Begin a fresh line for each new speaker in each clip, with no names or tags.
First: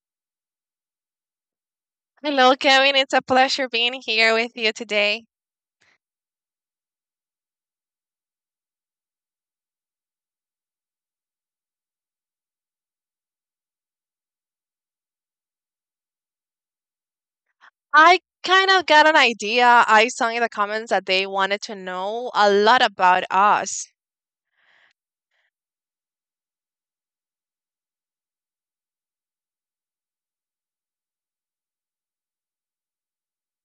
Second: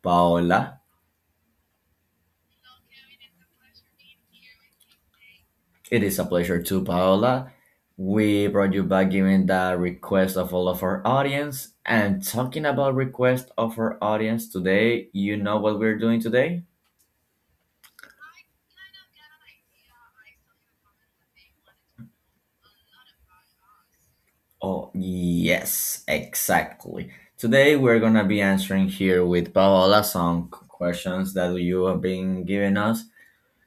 Paola.
Hello, Kevin. It's a pleasure being here with you today.
It is a pleasure to Paola. We brought you back given the request of all of our audience. And talking about request of our audience today, you know what we're doing today?
I kind of got an idea. I saw in the comments that they wanted to know a lot about us.
Oh, yes, exactly. Today we're gonna be answering here with Paola some questions that you have been giving us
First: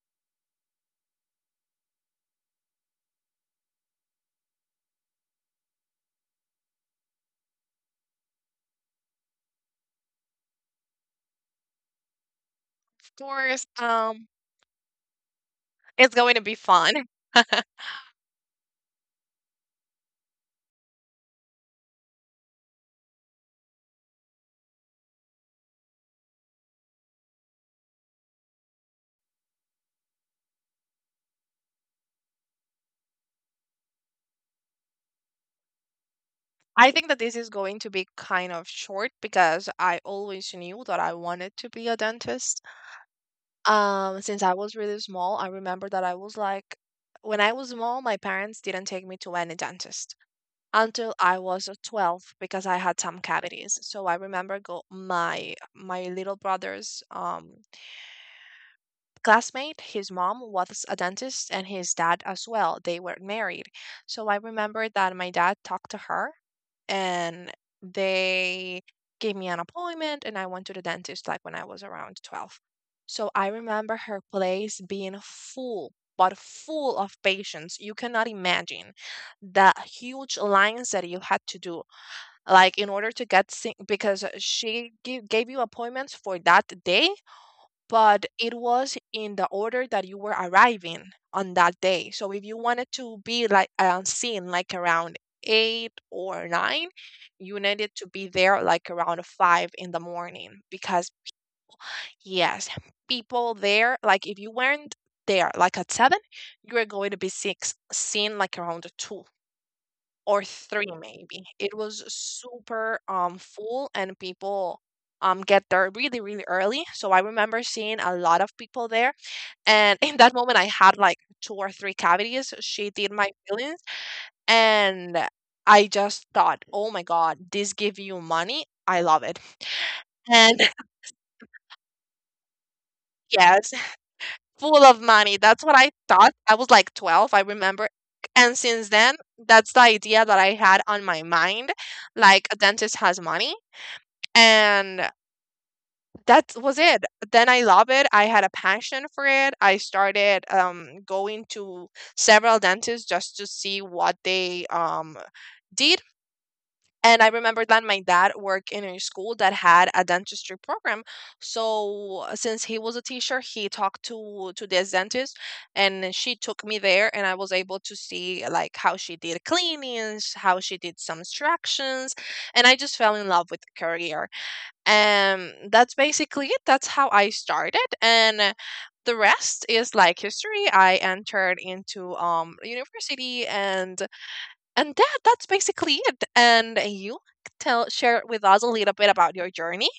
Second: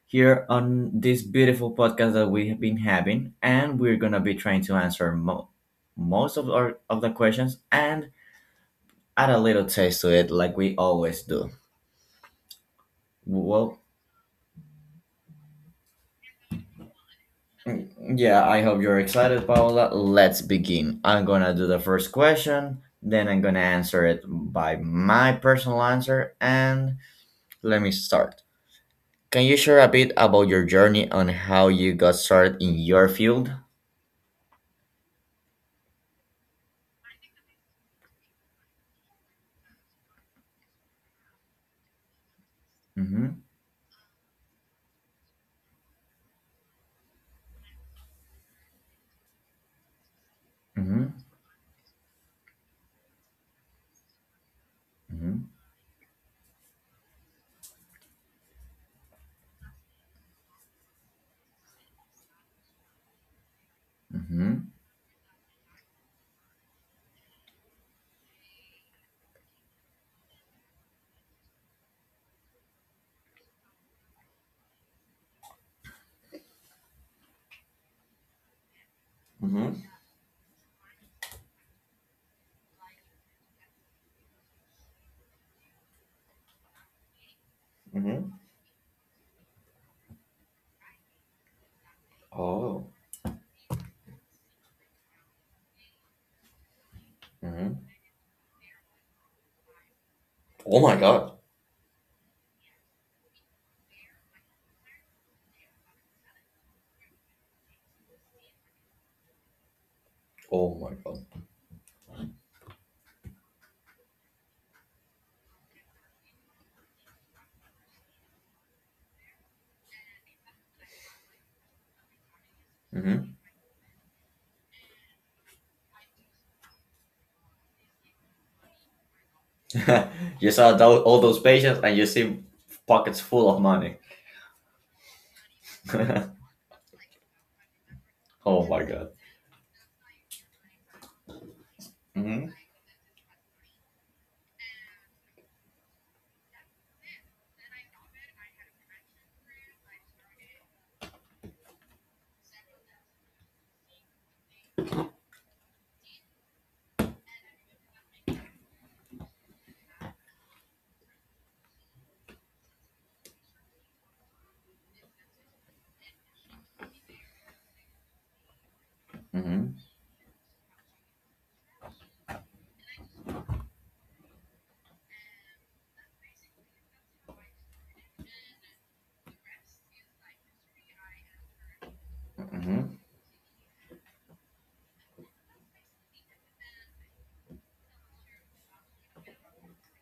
here on this beautiful podcast that we have been having, and we're gonna be trying to answer most of our of the questions and add a little taste to it, like we always do.
Of course,
Well,
it's going to be fun.
mm, yeah, I hope you're excited, Paola. Let's begin. I'm gonna do the first question, then I'm gonna answer it by my personal answer, and let me start. Can you share a bit about your journey on how you got started in your field?
I think that this is going to be kind of short because I always knew that I wanted to be a dentist.
Mm-hmm.
Since I was really small, I remember that I was like, when I was small, my parents didn't take me to any dentist,
Mm-hmm.
until I was 12 because I had some cavities. So I remember go
Mm-hmm.
my my little brother's classmate. His mom was a dentist and his dad as well. They were married. So I
Mm-hmm.
remember that my dad talked to her, and they gave me an appointment, and I went to the dentist like when I was around 12. So I remember her place being full, but full of patients. You cannot imagine the
Mm-hmm.
huge lines that you had to do, like in order to get because gave you appointments for that day, but
Hmm.
it was in the order that you were arriving on that day. So if you wanted
Oh.
to be like seen like around eight or nine, you
Hmm.
needed to be there like around five in the morning,
Oh my
because
god.
yes, people there, like if you weren't there like at seven, you were going to be six seen like around two or
Oh my
3
god.
maybe. It was super full, and people get there really, really early. So I remember seeing a lot of people there, and in that moment I had like two or three cavities. She did my
Hmm.
fillings, and I just thought, "Oh my god, this give you money. I love it."
You
And
saw all those patients, and you see pockets full of
yes,
money.
full of money. That's what I thought. I was like 12, I remember. And
oh my
since
god.
then, that's the idea that I had on my mind. Like
Hmm.
a dentist has money, and that was it. Then I love it. I had a passion for it. I started going to several dentists just to see what they did. And I remember that my dad worked in a school that had a dentistry program. So since he was a teacher, he talked to this dentist, and she took me there, and I was able to see like how she did
Hmm.
cleanings, how she did some extractions, and I just fell in love with the career. That's basically it. That's how I started, and the rest is like history. I entered into
Hmm.
university, and that's basically it. And you, tell, share with us a little bit about your journey.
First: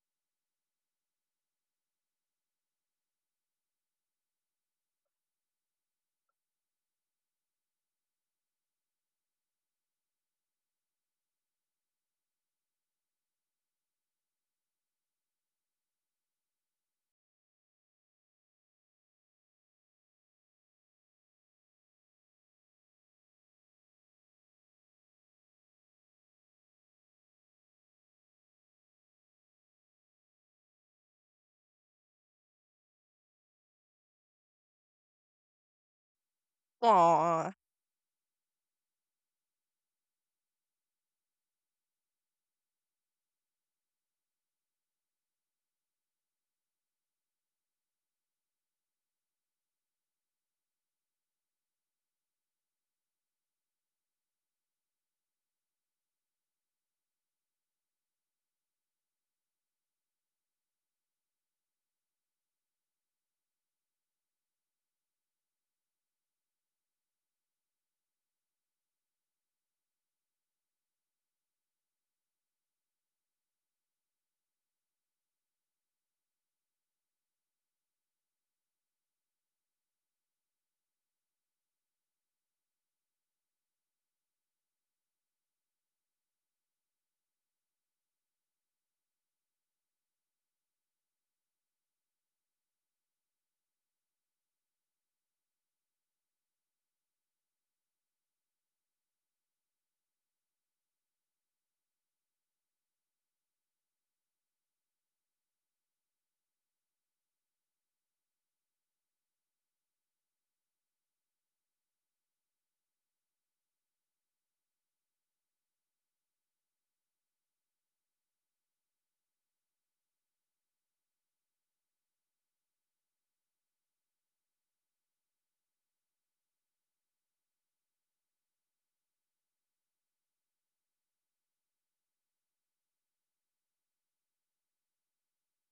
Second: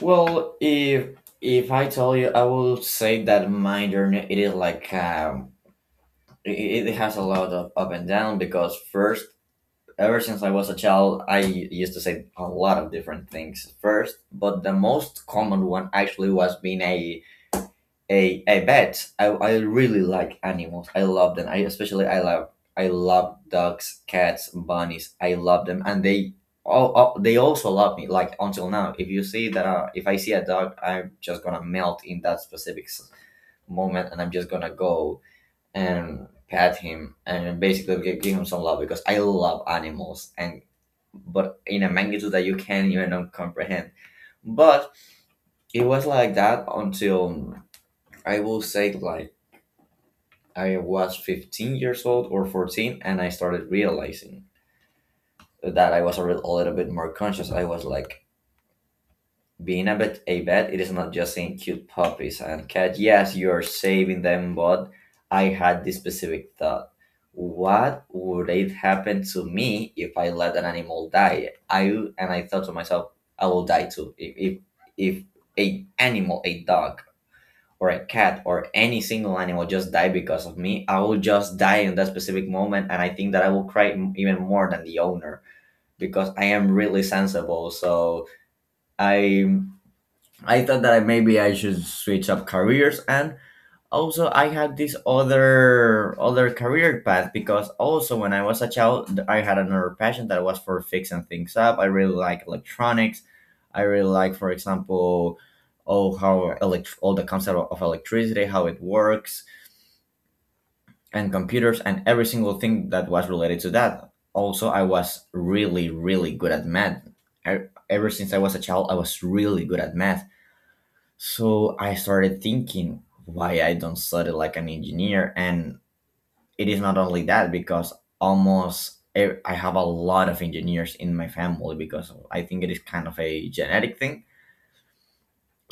Well, if I tell you, I will say that my journey it is like it has a lot of up and down because first. Ever since I was a child, I used to say a lot of different things first, but the most common one actually was being a I really like animals. I love them. I especially I love dogs, cats, bunnies. I love them, and they all they also love me. Like until now, if you see that if I see a dog, I'm just gonna melt in that specific moment, and I'm just gonna go and pet him
Aww.
and basically give him some love because I love animals and but in a magnitude that you can't even comprehend. But it was like that until I will say like I was 15 years old or 14, and I started realizing that I was a little bit more conscious. I was like, being a vet, it is not just saying cute puppies and cats. Yes, you are saving them, but I had this specific thought. What would it happen to me if I let an animal die? I and I thought to myself, I will die too. If a animal, a dog, or a cat or any single animal just die because of me, I will just die in that specific moment, and I think that I will cry even more than the owner because I am really sensible. So I I thought that maybe I should switch up careers and also I had this other career path because also when I was a child I had another passion that was for fixing things up. I really like electronics. I really like, for example, oh how all the concept of electricity, how it works and computers and every single thing that was related to that. Also I was really good at math. Ever since I was a child I was really good at math, so I started thinking why I don't study like an engineer. And it is not only that because I have a lot of engineers in my family because I think it is kind of a genetic thing.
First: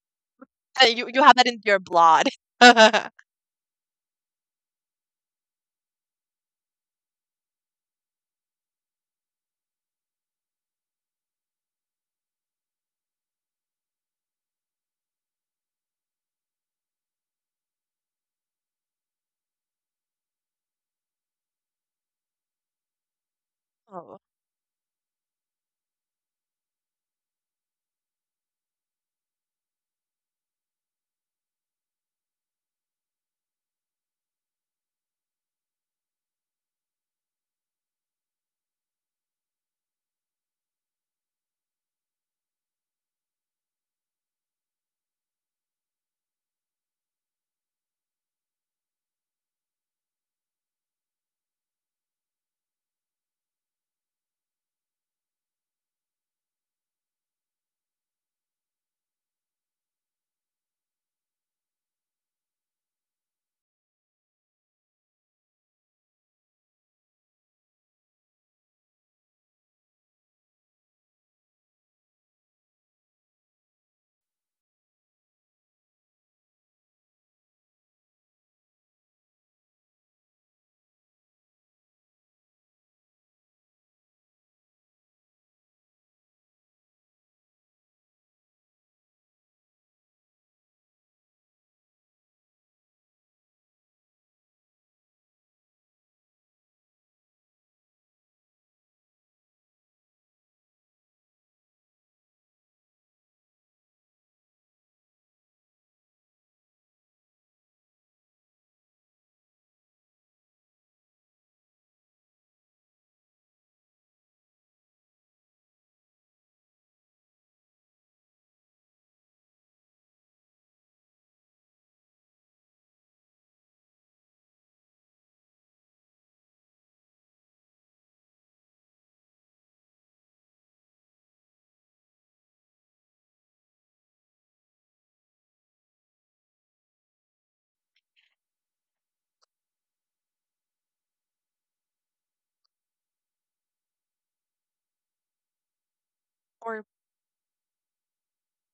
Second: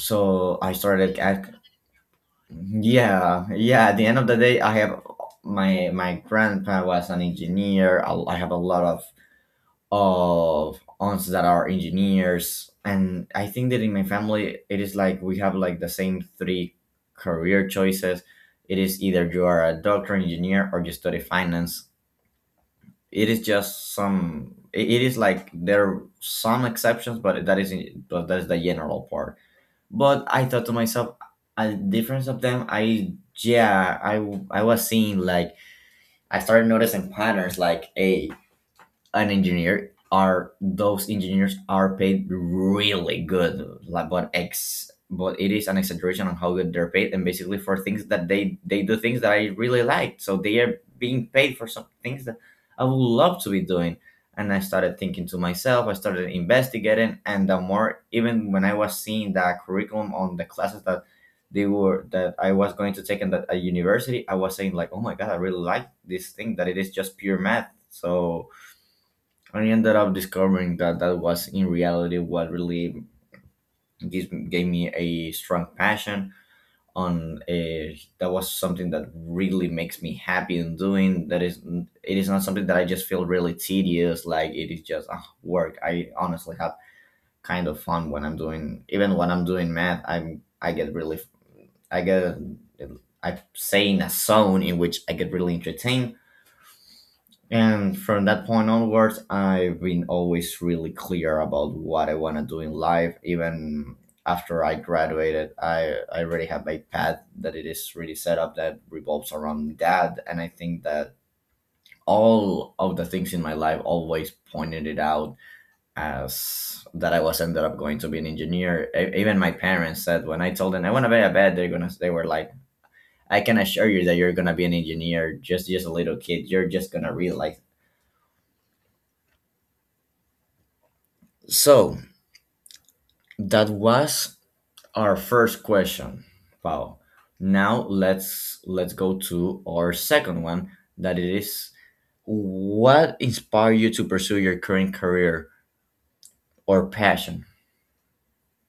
So I
Uh, you
started
you have that
at
in your blood. Oh.
yeah yeah. At the end of the day, I have my grandpa was an engineer. I have a lot of aunts that are engineers, and I think that in my family it is like we have like the same three career choices. It is either you are a doctor, engineer, or you study finance. It is just some. It is like there are some exceptions, but that is the general part. But I thought to myself, a difference of them. I yeah, I was seeing like I started noticing patterns like, hey, an engineer are those engineers are paid really good, like, but it is an exaggeration on how good they're paid, and basically for things that they do, things that I really like. So they are being paid for some things that I would love to be doing. And I started thinking to myself, I started investigating, and the more even when I was seeing the curriculum on the classes that they were that I was going to take in that a university, I was saying like, oh my god, I really like this thing that it is just pure math. So I ended up discovering that that was in reality what really gave me a strong passion that was something that really makes me happy in doing. That is it is not something that I just feel really tedious like it is just work. I honestly have kind of fun when I'm doing, even when I'm doing math, I get really I get I'm saying a zone in which I get really entertained. And from that point onwards, I've been always really clear about what I want to do in life. Even after I graduated, I already have my path that it is really set up that revolves around that. And I think that all of the things in my life always pointed it out as that I was ended up going to be an engineer. Even my parents said when I told them I want to be a vet, they're gonna they were like, I can assure you that you're gonna be an engineer. Just a little kid, you're just gonna realize. So that was our first question. Wow. Now let's go to our second one that it is what inspired you to pursue your current career
Or
or passion?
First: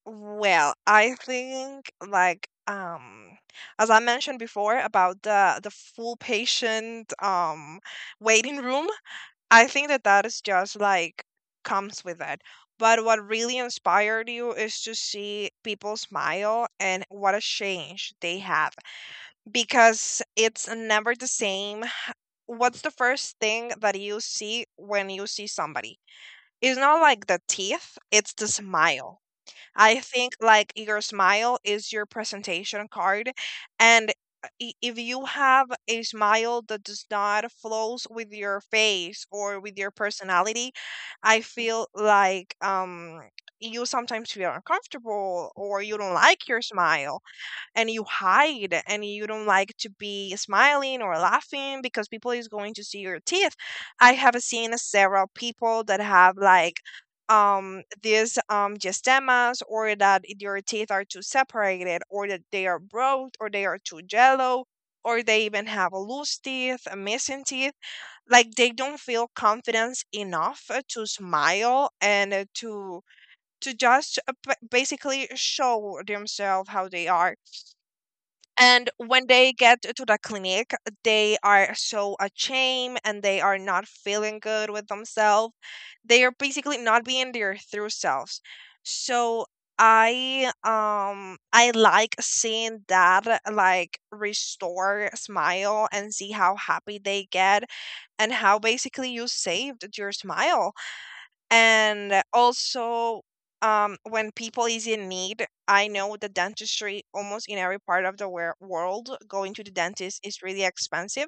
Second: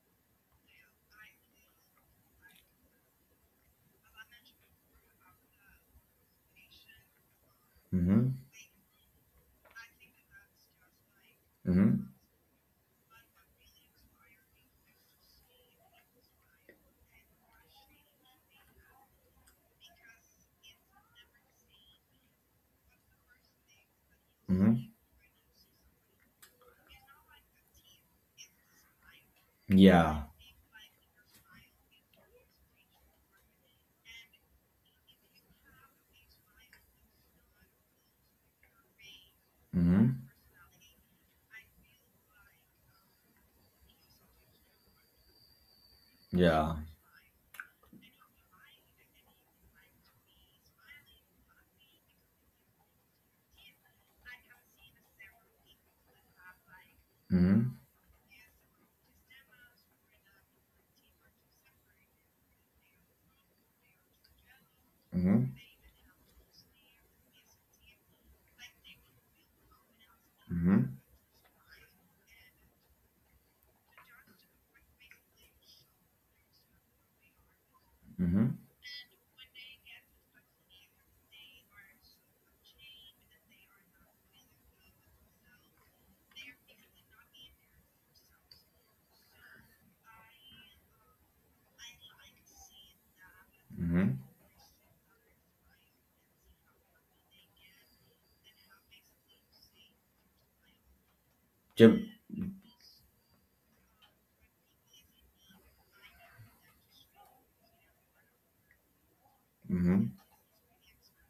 well, I think like as I mentioned before about the full patient
Mm-hmm.
waiting room, I think that that is just like comes
Mm-hmm.
with it. But what really inspired you is to see people smile and what a change they have, because it's never the same. What's the first thing that you see
Mm-hmm.
when you see somebody? It's not like the teeth, it's the smile. I
Yeah.
think like your smile is your presentation card, and if you have a smile that does not flows with your face or with your
Mm-hmm.
personality, I feel like you sometimes feel uncomfortable or you don't like your
Yeah.
smile, and you hide, and you don't like to be smiling or laughing because people is going to see your teeth. I have seen several people that have like
Mm-hmm.
these gestemas, or that their teeth are too separated, or that they are broke, or they are too yellow, or they
Mm-hmm.
even have loose teeth, missing teeth, like they don't feel confidence enough
Mm-hmm.
to smile and to basically show themselves how they are.
Mm-hmm.
And when they get to the clinic, they are so ashamed and they are not feeling good with themselves. They are basically not being their true selves. So I like seeing that, like
Mm-hmm.
restore smile and see how happy they get, and how basically you saved your smile.
Yep.
And also, when people is in need, I know the dentistry almost in every part of the world, going to the
Mm-hmm.
dentist is really expensive.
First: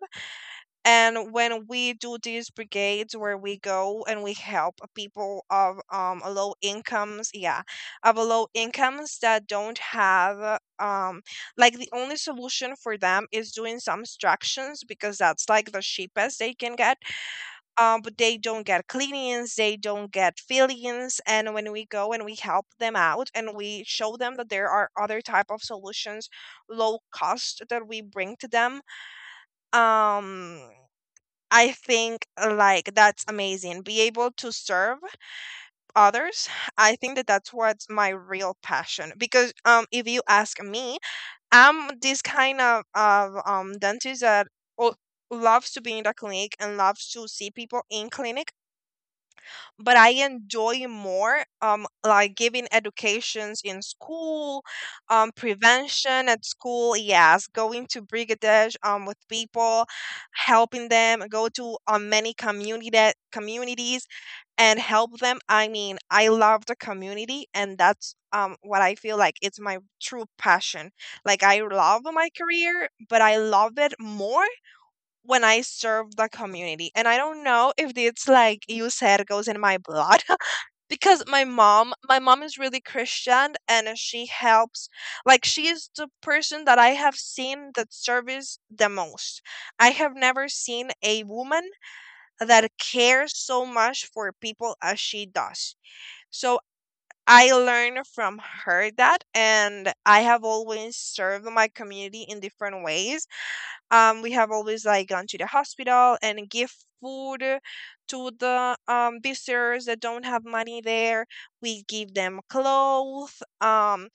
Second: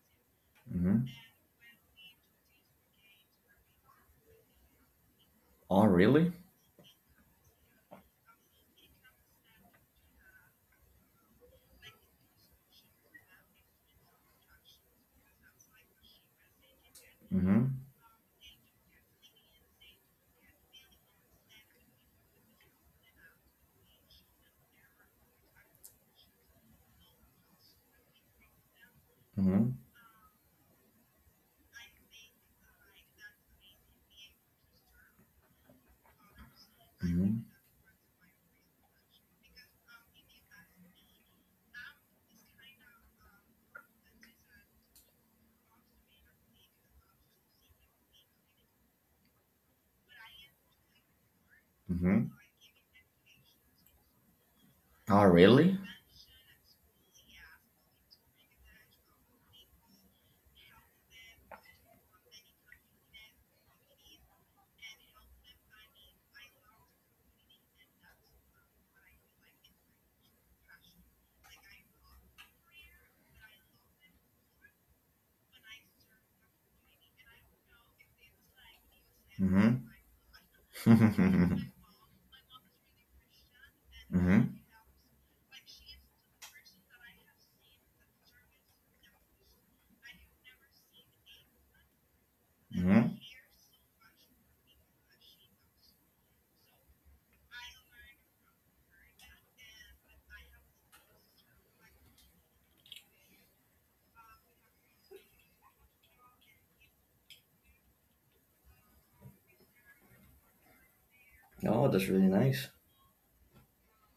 Mm-hmm.
And when we do these brigades where we go and we help people of
Oh really?
low incomes, yeah, of low incomes that don't have like the only solution for them is doing some extractions, because that's like the cheapest they can get.
Mm-hmm.
But they don't get cleanings, they don't get fillings. And when we go and we help them out and we show them that there are other type of solutions, low cost that we bring to them,
Mm-hmm.
um, I think like that's amazing. Be able to serve others. I think that
Mm-hmm.
that's what's my real passion. Because if you ask me, I'm this kind of dentist that o- loves to be in the clinic and loves to see people in clinic, but I enjoy more
Mm-hmm.
like giving educations in school,
Oh really?
prevention at school, yes, going to brigadage with people, helping them, go to many community communities and help them. I mean, I love the community, and that's what I feel like it's my true passion. Like I love my career, but I love it more when I serve the community. And I don't know if it's like you said, goes in my blood. Because
Mm-hmm.
my mom is really Christian and she
mm-hmm.
helps. Like she is the person that I have seen that serves the most. I have never seen a woman that
Hmm.
cares so much for people as she does. So I learned from her that, and I have always served my community in different ways. We have always like gone to the hospital and give food to the visitors that don't have money there. We
Oh, that's
give
really
them
nice.
clothes. Um,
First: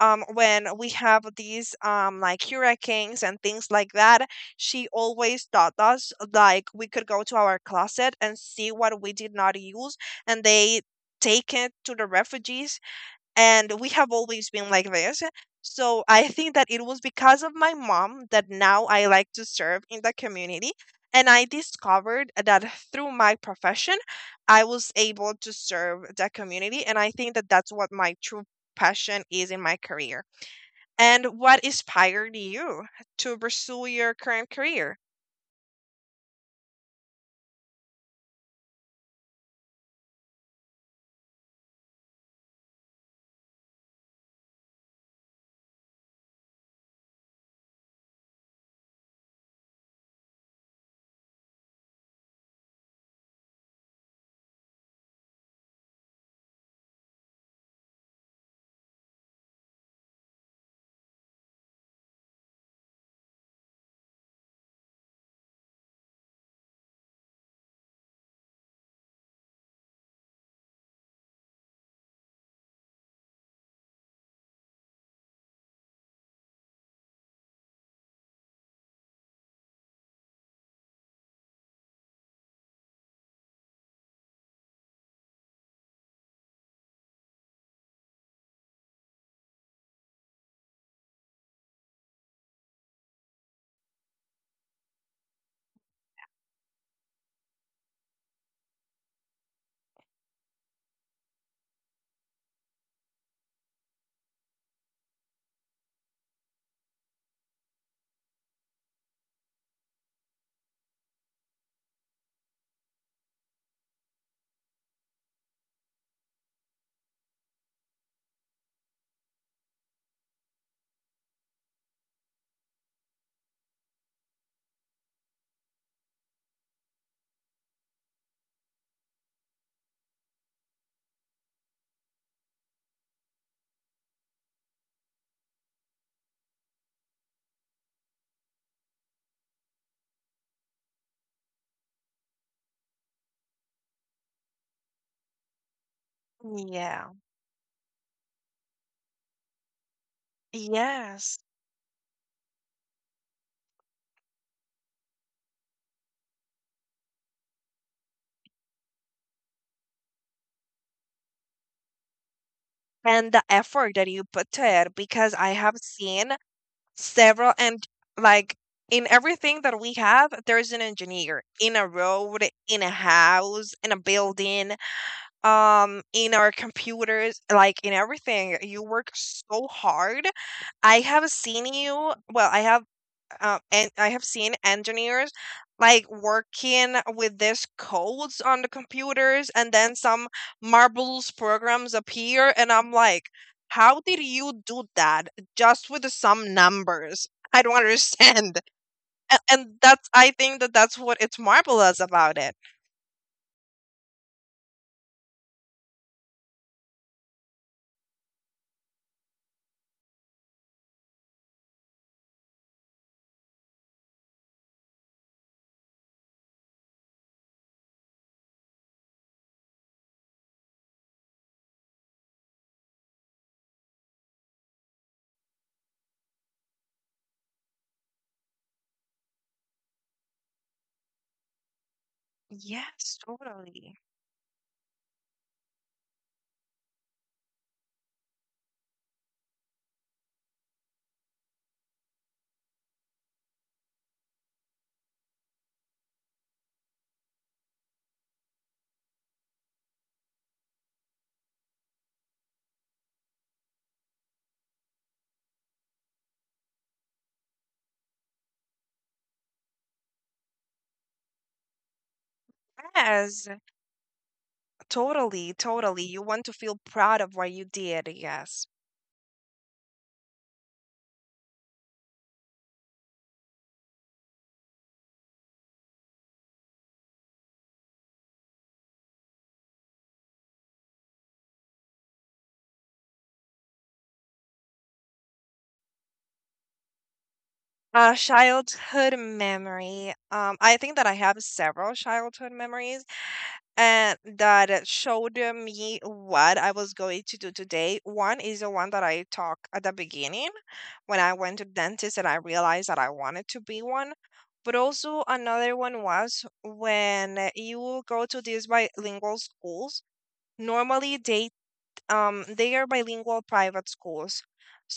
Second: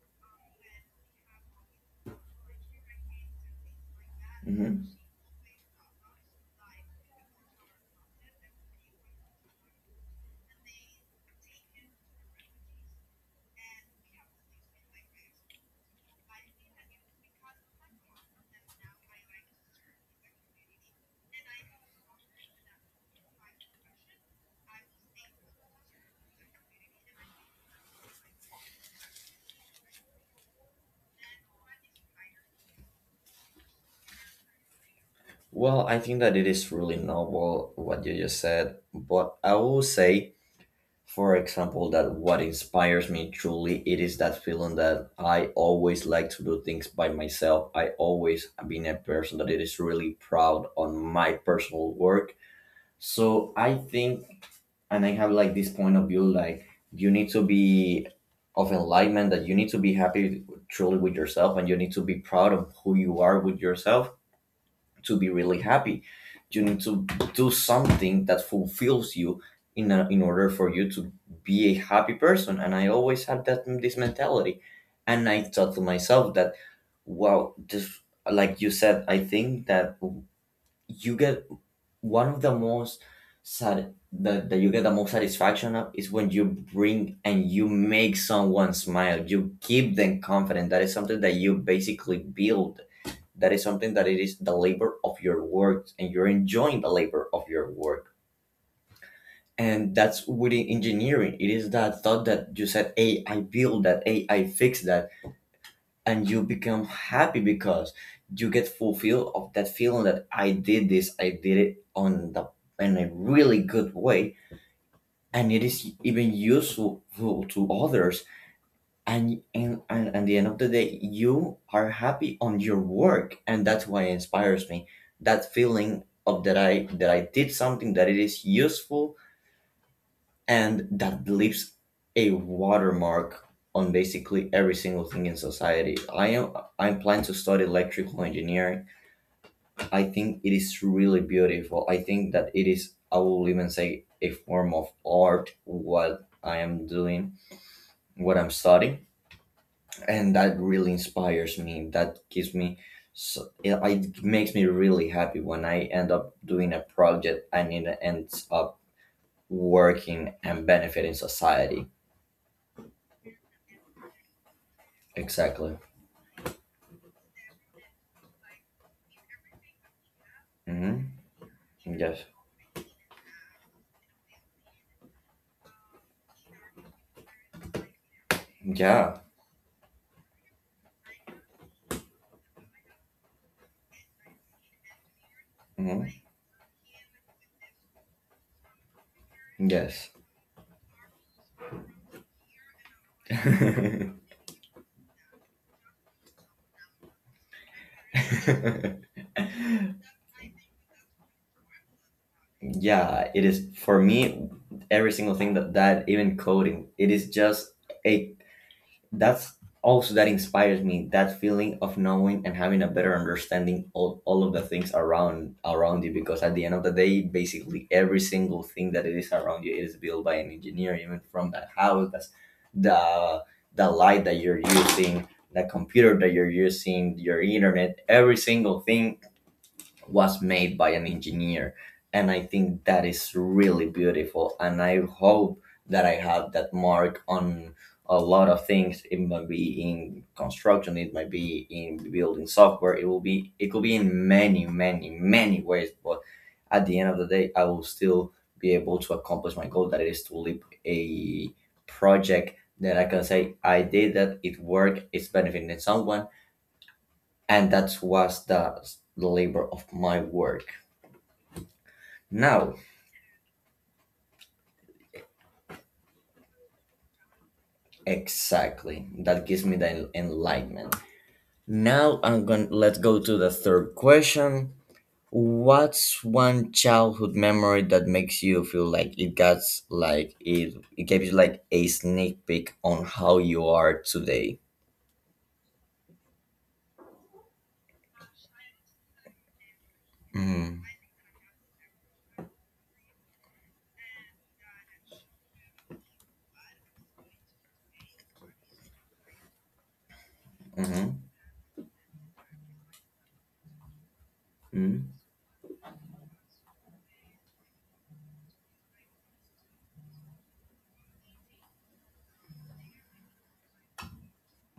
um, When we have these like hurricanes and things like that,
Hmm.
she always taught us like we could go to our closet and see what we did not use, and they take it to the refugees. And we have always been like this. So I think that it was because of my mom that now I like to serve in the community. And I discovered that through my profession, I was able to serve the community. And I think that that's what my true passion is in my career. And what inspired you to pursue your current career?
Well, I think that it is really noble what you just said, but I will say, for example, that what inspires me truly it is that feeling that I always like to do things by myself. I always have been a person that it is really proud on my personal work. So I think, and I have like this point of view, like you need to be of enlightenment that you need to be happy truly with yourself, and you need to be proud of who you are with yourself to be really happy. You need to do something that fulfills you in order for you to be a happy person. And I always had that this mentality. And I thought to myself that, wow, just like you said, I think that you get one of the most sad that you get the most satisfaction of is when you bring and you make someone smile, you keep them confident. That is something that you basically build. That is something that it is the labor of your work, and you're enjoying the labor of your work. And that's within engineering, it is that thought that you said, hey, I build that, hey, I fix that, and you become happy because you get fulfilled of that feeling that I did this, I did it on the in a really good way, and it is even useful to others. And at the end of the day, you are happy on your work, and that's what inspires me. That feeling of that I did something that it is useful and that leaves a watermark on basically every single thing in society. I'm planning to study electrical engineering. I think it is really beautiful. I think that it is I will even say a form of art what I am
Yeah.
doing, what I'm studying, and that really
Yes.
inspires me. That gives me so it makes me really happy when I end up doing a project and it ends up working and benefiting society.
And the effort that you put to it, because I have
Exactly.
seen several. And like in everything that we have, there's an
Mhm.
engineer in a
Yes.
road, in a house, in a building, in our computers, like in everything you work
Yeah.
so hard. I have seen you well I have And I have seen engineers like
Mhm.
working with these codes on the computers, and then
Yes.
some marbles programs appear, and I'm like, how did you do that, just with some numbers? I don't understand. And that's, I think that that's what it's marvelous about it.
Yeah, it is for me every single thing that even coding, it is just a that's also that inspires me, that feeling of knowing and having a better understanding of all of the things around you, because at the end of the day basically every single thing that it is around you is built by an engineer, even from that house that's the the light that you're using, the computer that you're using, your internet, every single thing was made by an engineer. And I think that
Yes,
is really
totally.
beautiful, and I hope that I have that mark on a lot of things. It might be in construction, it might be in building software, it will be, it could be in many, many, many ways. But at the end of the day, I will still be able to accomplish my goal that it is to lead a project that I can say I did, that it worked, it's benefiting someone, and that was the labor of my work now,
Yes. Totally, totally. You want to feel proud of what you did, yes.
exactly. That gives me the enlightenment. Now I'm going to let's go to the third question. What's one childhood memory that makes you feel like it gave you like a sneak peek on how you are today?
Childhood memory. I think
Mm.
that I have several childhood memories, and that showed me what I was going to do today. One is the one that I talked at the beginning, when
Mm-hmm.
I went to dentist and I realized that I wanted to be one. But also
Mm.
another one was when you go to these bilingual schools, normally they are bilingual private schools.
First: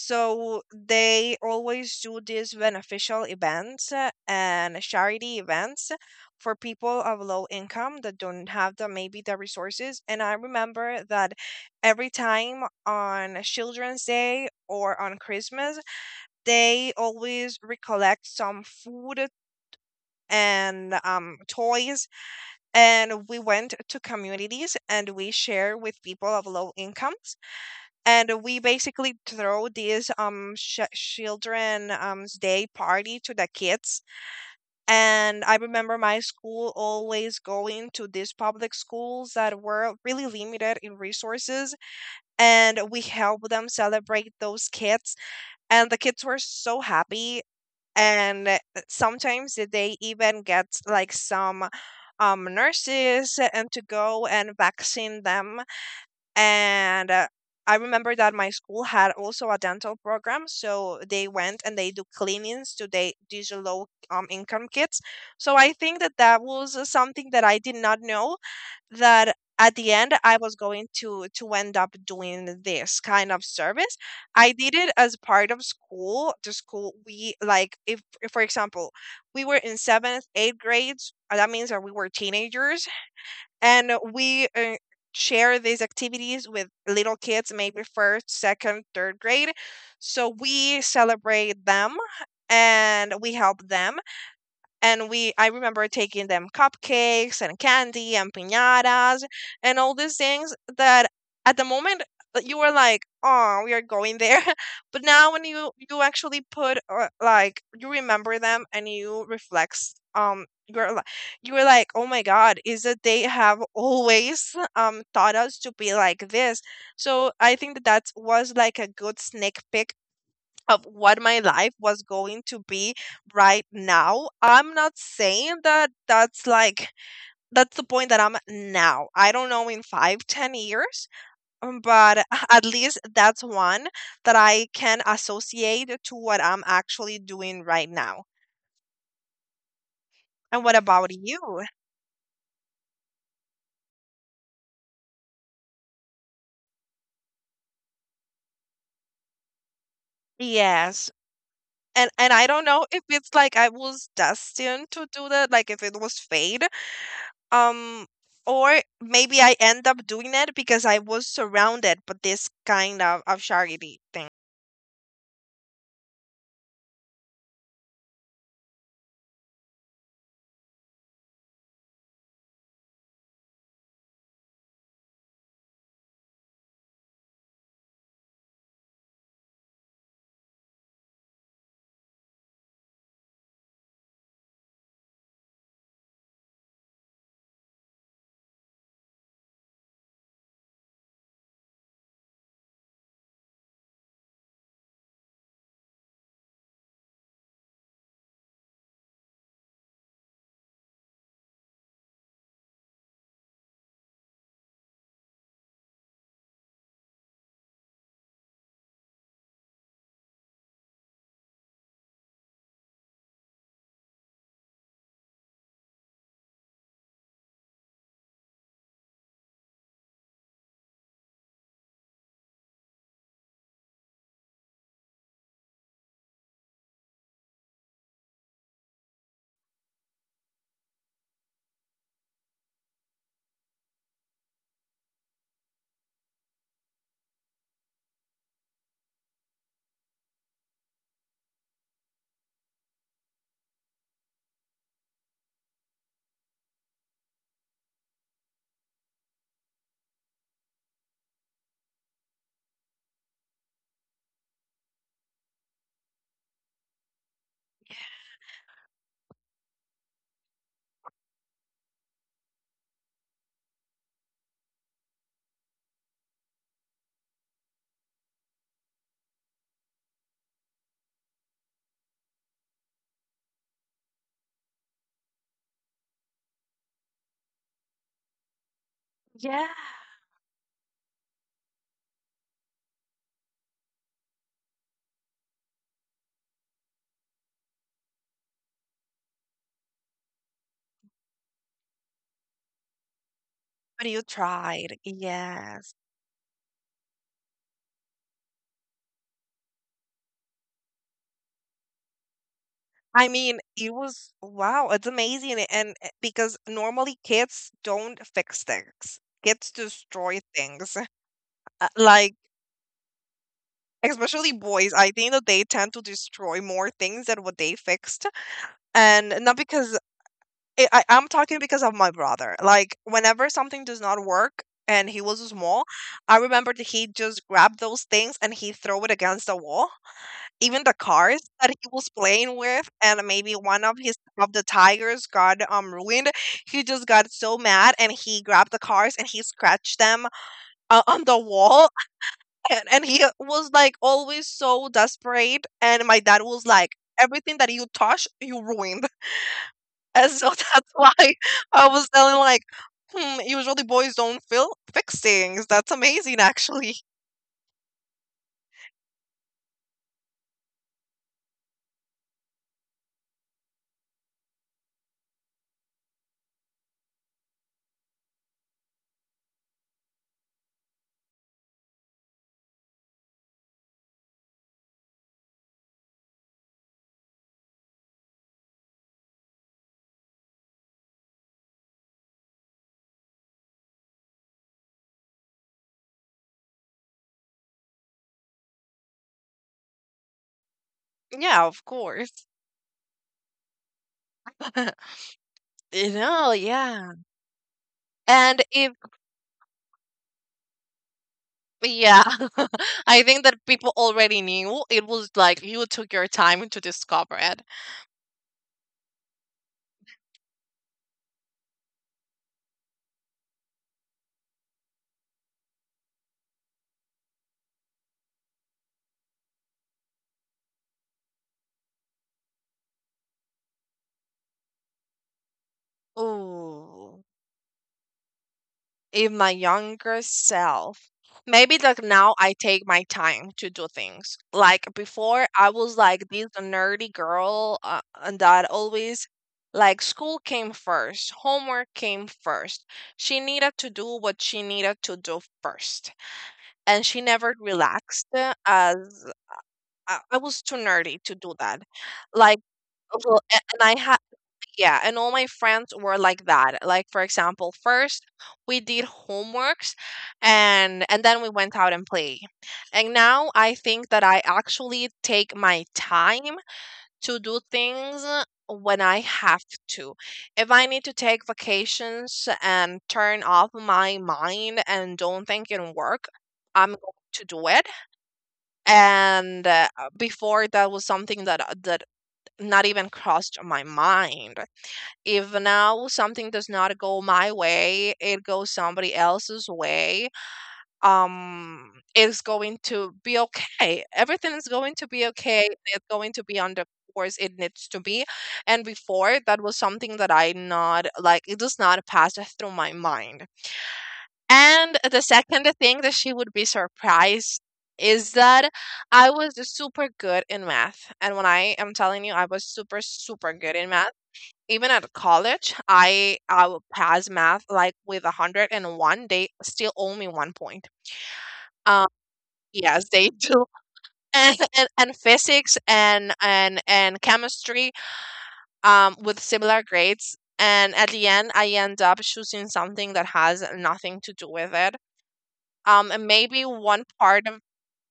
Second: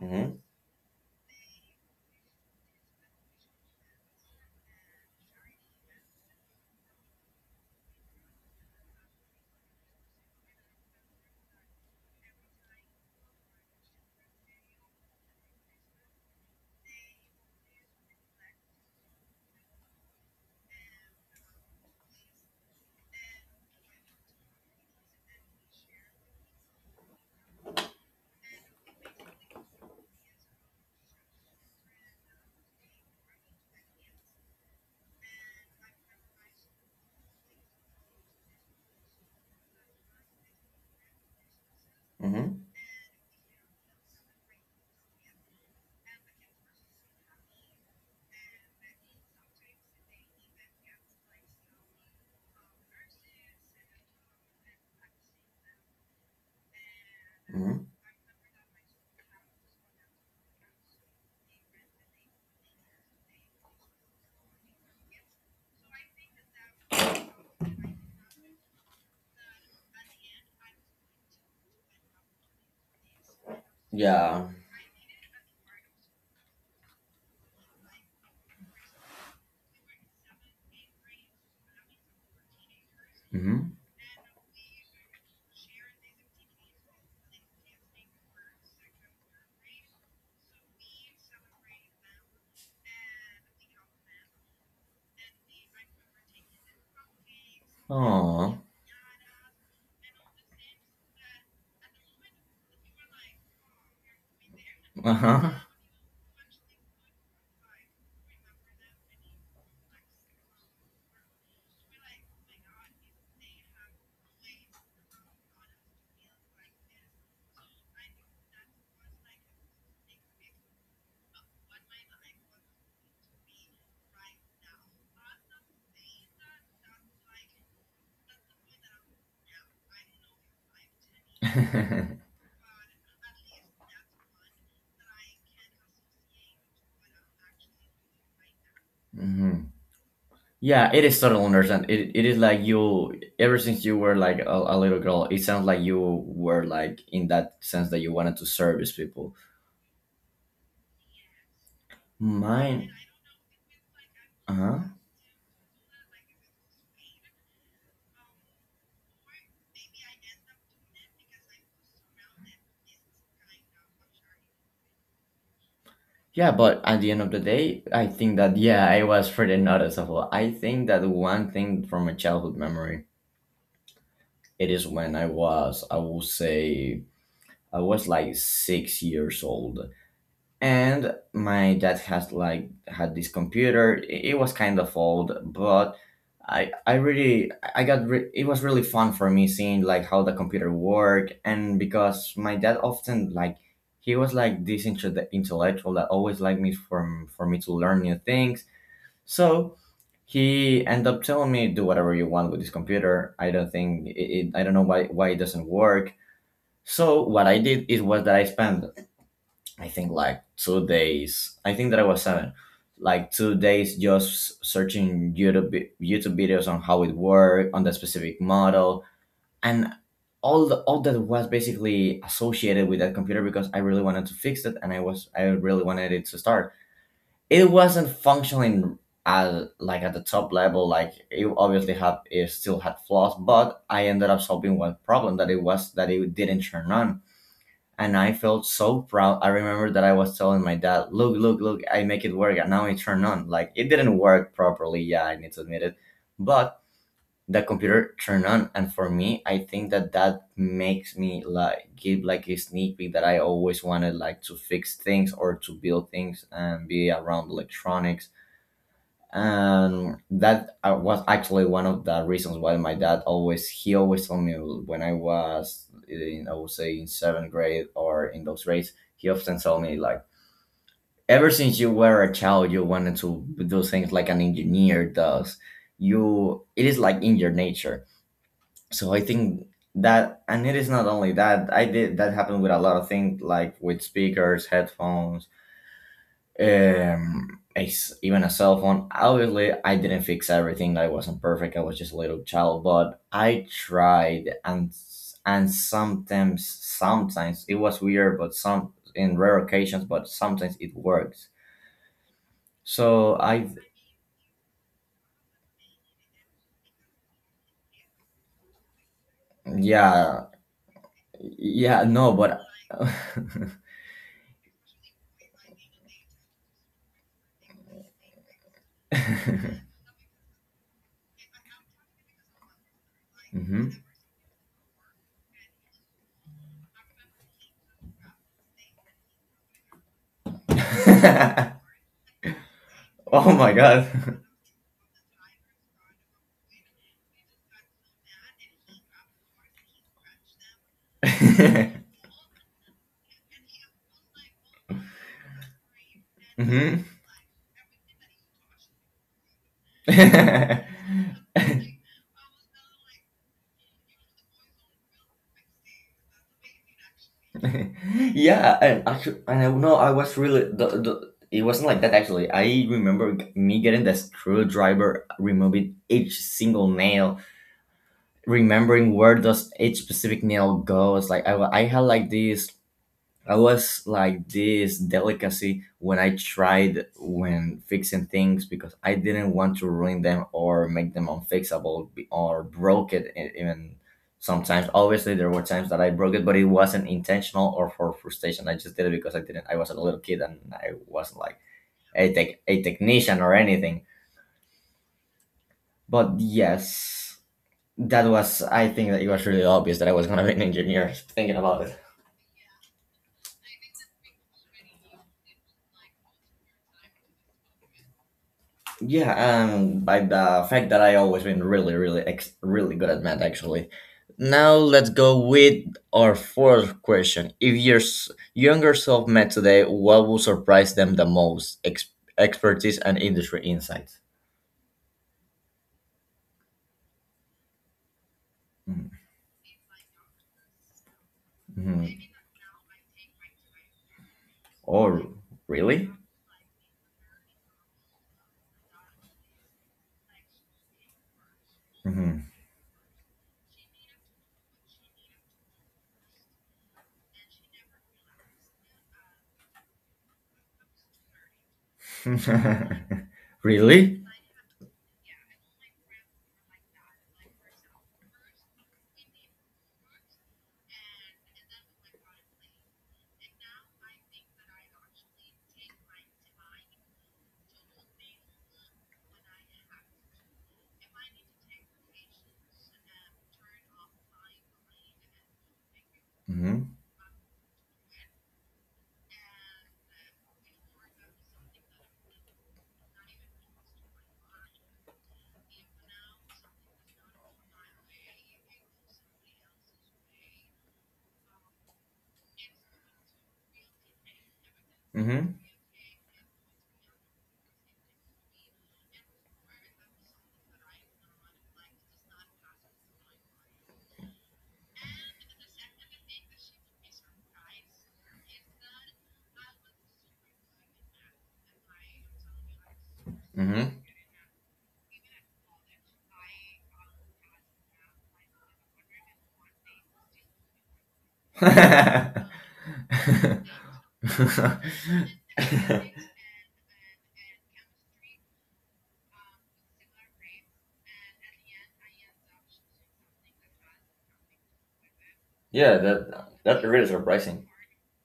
Mm-hmm.
they always do these beneficial events and charity events for people of low income that don't have the maybe the resources. And I remember that every time on Children's Day or on Christmas, they always recollect some food and toys, and we went to communities and we share with people of low incomes, and we basically throw this children day party to the kids. And I remember my school always going to these public schools that were really limited in resources,
Mm-hmm.
and we helped them celebrate those kids, and the kids were so happy. And sometimes they even get like some nurses and to go and vaccine them. And I
Mm-hmm.
remember that my school had also a dental program, so they went and they do cleanings to they these low income kids. So I think that that was something that I did not know, that at the end I was going to end up doing this kind of service.
Yeah.
I did it as part of school. The school we like, if for example we were in seventh, eighth grades. That means that we were teenagers
Mm-hmm.
and we share these activities with little kids, maybe first, second, third grade. So we celebrate them, and we help them, and we I remember taking them cupcakes and candy and
Oh.
piñatas, and all these things that at the moment, you were like, "Oh, we are going there." But now when
Uh-huh.
you actually put like, you remember them and you reflect, you're like, you were like, "Oh my God, is that they have always taught us to be like this?" So I think that that was like a good sneak peek of what my life was going to be right now. I'm not saying that that's like that's the point that I'm at now. I don't know, in 5, 10 years,
Mm-hmm.
but at least that's one that I can associate to what I'm actually doing right now. And what
Yeah, it
about
is total
you?
understand. It is like you, ever since you were like a little girl. It sounds like you were like in that sense that you wanted to service people.
Yes. And I don't
Mine,
know if it's like I was
uh huh.
destined to do that, like if it was fate, um or maybe I end up doing it because I was surrounded by this kind of charity thing.
Yeah. But at the end of the day, I think that yeah, I was pretty noticeable. I think that one thing from my childhood memory, it is when I was, I will say, I was like 6 years old, and my dad has like had this computer. It was kind of old. But I it was really fun for me seeing like how the computer worked. And because my dad often, like, he was like this intellectual that always liked me from for me to learn new things. So he ended up telling me, "Do whatever you want with this computer. I don't think it I don't know why it doesn't work." So what I did is was that I spent, I think, like 2 days. I think that I was seven, like 2 days just searching YouTube videos on how it worked on the specific model and all that was basically associated with that computer, because I really wanted to fix it and I really wanted it to start. It wasn't functioning at like at the top level. Like it obviously had it still had flaws, but I ended up solving one problem that it was that it didn't turn on. And I felt so proud. I remember that I was telling my dad, "Look, look, look! I make it work, and now it turned on." Like, it didn't work properly. Yeah, I need to admit it, but the computer turned on. And for me, I think that that makes me like give like a sneak peek that I always wanted, like, to fix things or to build things and be around electronics. And that was actually one of the reasons why my dad always told me when I was in, I would say, in seventh grade or in those grades, he often told me like, "Ever since you were a child, you wanted to do things like an engineer does. You, it is like in your nature." So I think
Yeah.
that, and it is not only that I did that happened with a lot of things, like with speakers, headphones, um, even a cell phone. Obviously I didn't fix everything, I wasn't perfect, I was just a little child, but I
But you
tried. And
tried,
and
yes.
sometimes sometimes it was weird, but some in rare occasions, but sometimes it works. So
I
I
mean, it was, wow, it's amazing. And because normally kids don't fix things, kids
yeah
destroy things.
yeah no,
Like,
but
especially boys, I think that they tend to destroy more things than what they fixed. And not because I'm talking because of my brother. Like, whenever
Mhm.
something does not work and he was small, I remember that he just grabbed those things and he throw it against the wall. Even the cars that he was playing with, and
Oh
maybe
my
one of his
god.
of the tires got ruined. He just got so mad and he grabbed the cars and he scratched them on the wall. And he was like always so desperate, and my dad was like,
Mhm.
"Everything that you touch you ruin." And so that's why I was telling like, "Hmm, usually boys don't feel fix things. That's amazing, actually."
Yeah, and actually, and I know I was really the it wasn't like that actually. I remember me getting the screwdriver, removing each single nail, remembering where does each specific nail goes. Like I had like this, I was like this delicacy when I tried when fixing things, because I didn't want to ruin them or make them unfixable, or broke it, even sometimes. Obviously there were times that I broke it, but it wasn't intentional or for frustration. I just did it because I didn't. I was a little kid and I wasn't like
Yeah, of
a tech,
course.
a technician or anything.
You
But
know, yeah.
yes, that was.
And
I think
if,
that it was really obvious that I was gonna be an engineer. Thinking about it.
yeah, I think that people already knew. It was like you took your time to discover it.
Yeah, by the fact that I always been really, really, really good at math, actually. Now let's go with our fourth question. If your younger self met today, what would surprise them the most? Expertise and industry insights.
Oh. If my younger self, maybe
Mm-hmm.
like now I take my time to do things. Like
Or
before, I
really?
was like this nerdy girl, and that always, like, school came first, homework
Hmm.
came first. She needed to do what she needed to do first, and she never relaxed, as I was too nerdy to do that. Like, well, a- and I
Really?
had, yeah, and all my friends were like that. Like, for example, first we did homeworks, and then we went out and play. And now I think that I actually take my time to do things when I have to. If I need to take vacations and turn off my mind and don't think in work,
Hmm.
I'm going to do it. And before, that was something that not even crossed my mind. If now something does not go my way, it goes somebody else's way, it's going to be okay. Everything is going to be
Hmm.
okay. It's going to be on the course it needs to be. And before, that was something that I not like, it does not pass through my mind. And the second thing that she would be surprised is that I was super good in math. And when I am telling you, I was super, super good in math. Even at college, I will pass math like with a 101. They still owe me 1 point. Um,
Hmm.
yes, they do. And physics and chemistry with similar grades. And at the end, I end up choosing something that has nothing to do with it.
Yeah,
And
that
maybe
that's really
one part
surprising.
of,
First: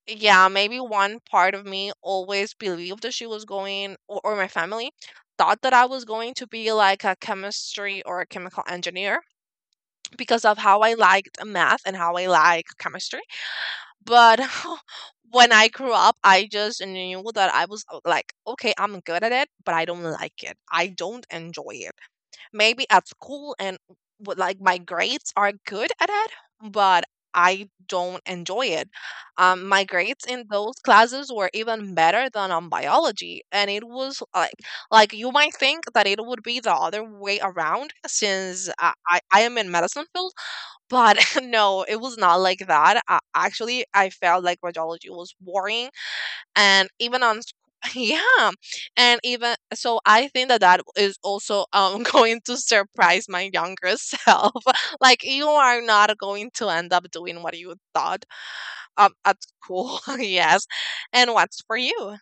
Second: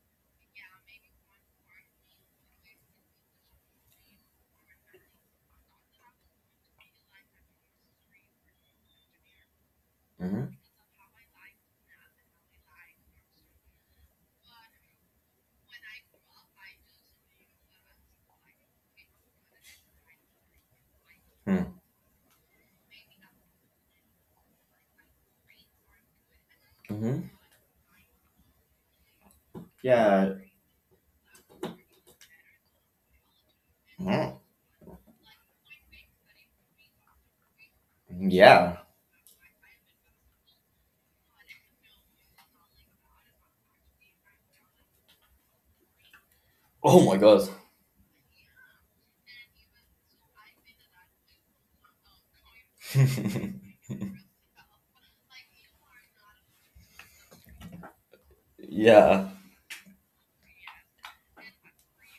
yeah, maybe one part of me always believed that she was going, or my family thought that I was going to be like a chemistry or a chemical engineer because of
Mm-hmm.
how I liked math and how I like chemistry. But when I grew up, I just knew that I was, like, okay, I'm good at it, but I don't like it. I don't enjoy
Hmm.
it. Maybe at school, and w- like my grades are good at it, but
Mm-hmm.
I don't enjoy it. My grades
Yeah.
in those classes were even better than on biology, and it was
Mhm.
like you might think that it would be the other way around since
Yeah.
I am in medicine field, but no, it was not like that. Actually, I felt like radiology was boring, and
Oh my
even on
god.
sc- yeah, and even so, I think that that is also, going to surprise my younger self. Like, you are not going to end up doing what you thought
Yeah.
at school. Yes, and what's for you?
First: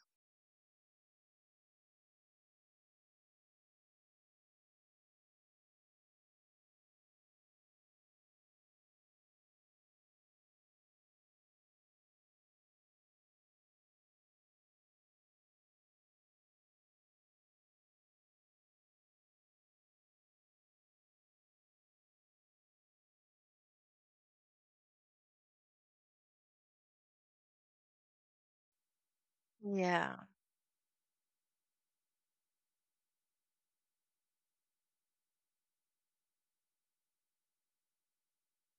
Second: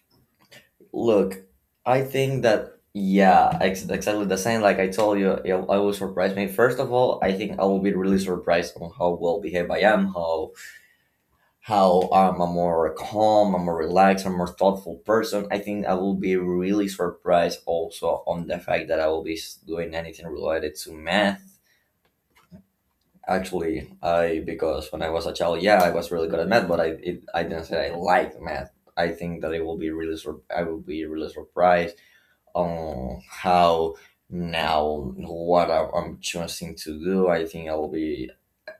Look, I think that yeah, exactly the same. Like I told you, I was surprised. Me, first of all, I think I will be really surprised on how well behaved I am, how I'm a more calm, I'm more relaxed, I'm more thoughtful person. I think I will be really surprised also on the fact that I will be doing anything related to math. Actually, I because when I was a child, yeah, I was really good at math, but I didn't say I liked math. I think that I will be
Yeah,
really surprised on how now what I'm choosing to do. I think I will be,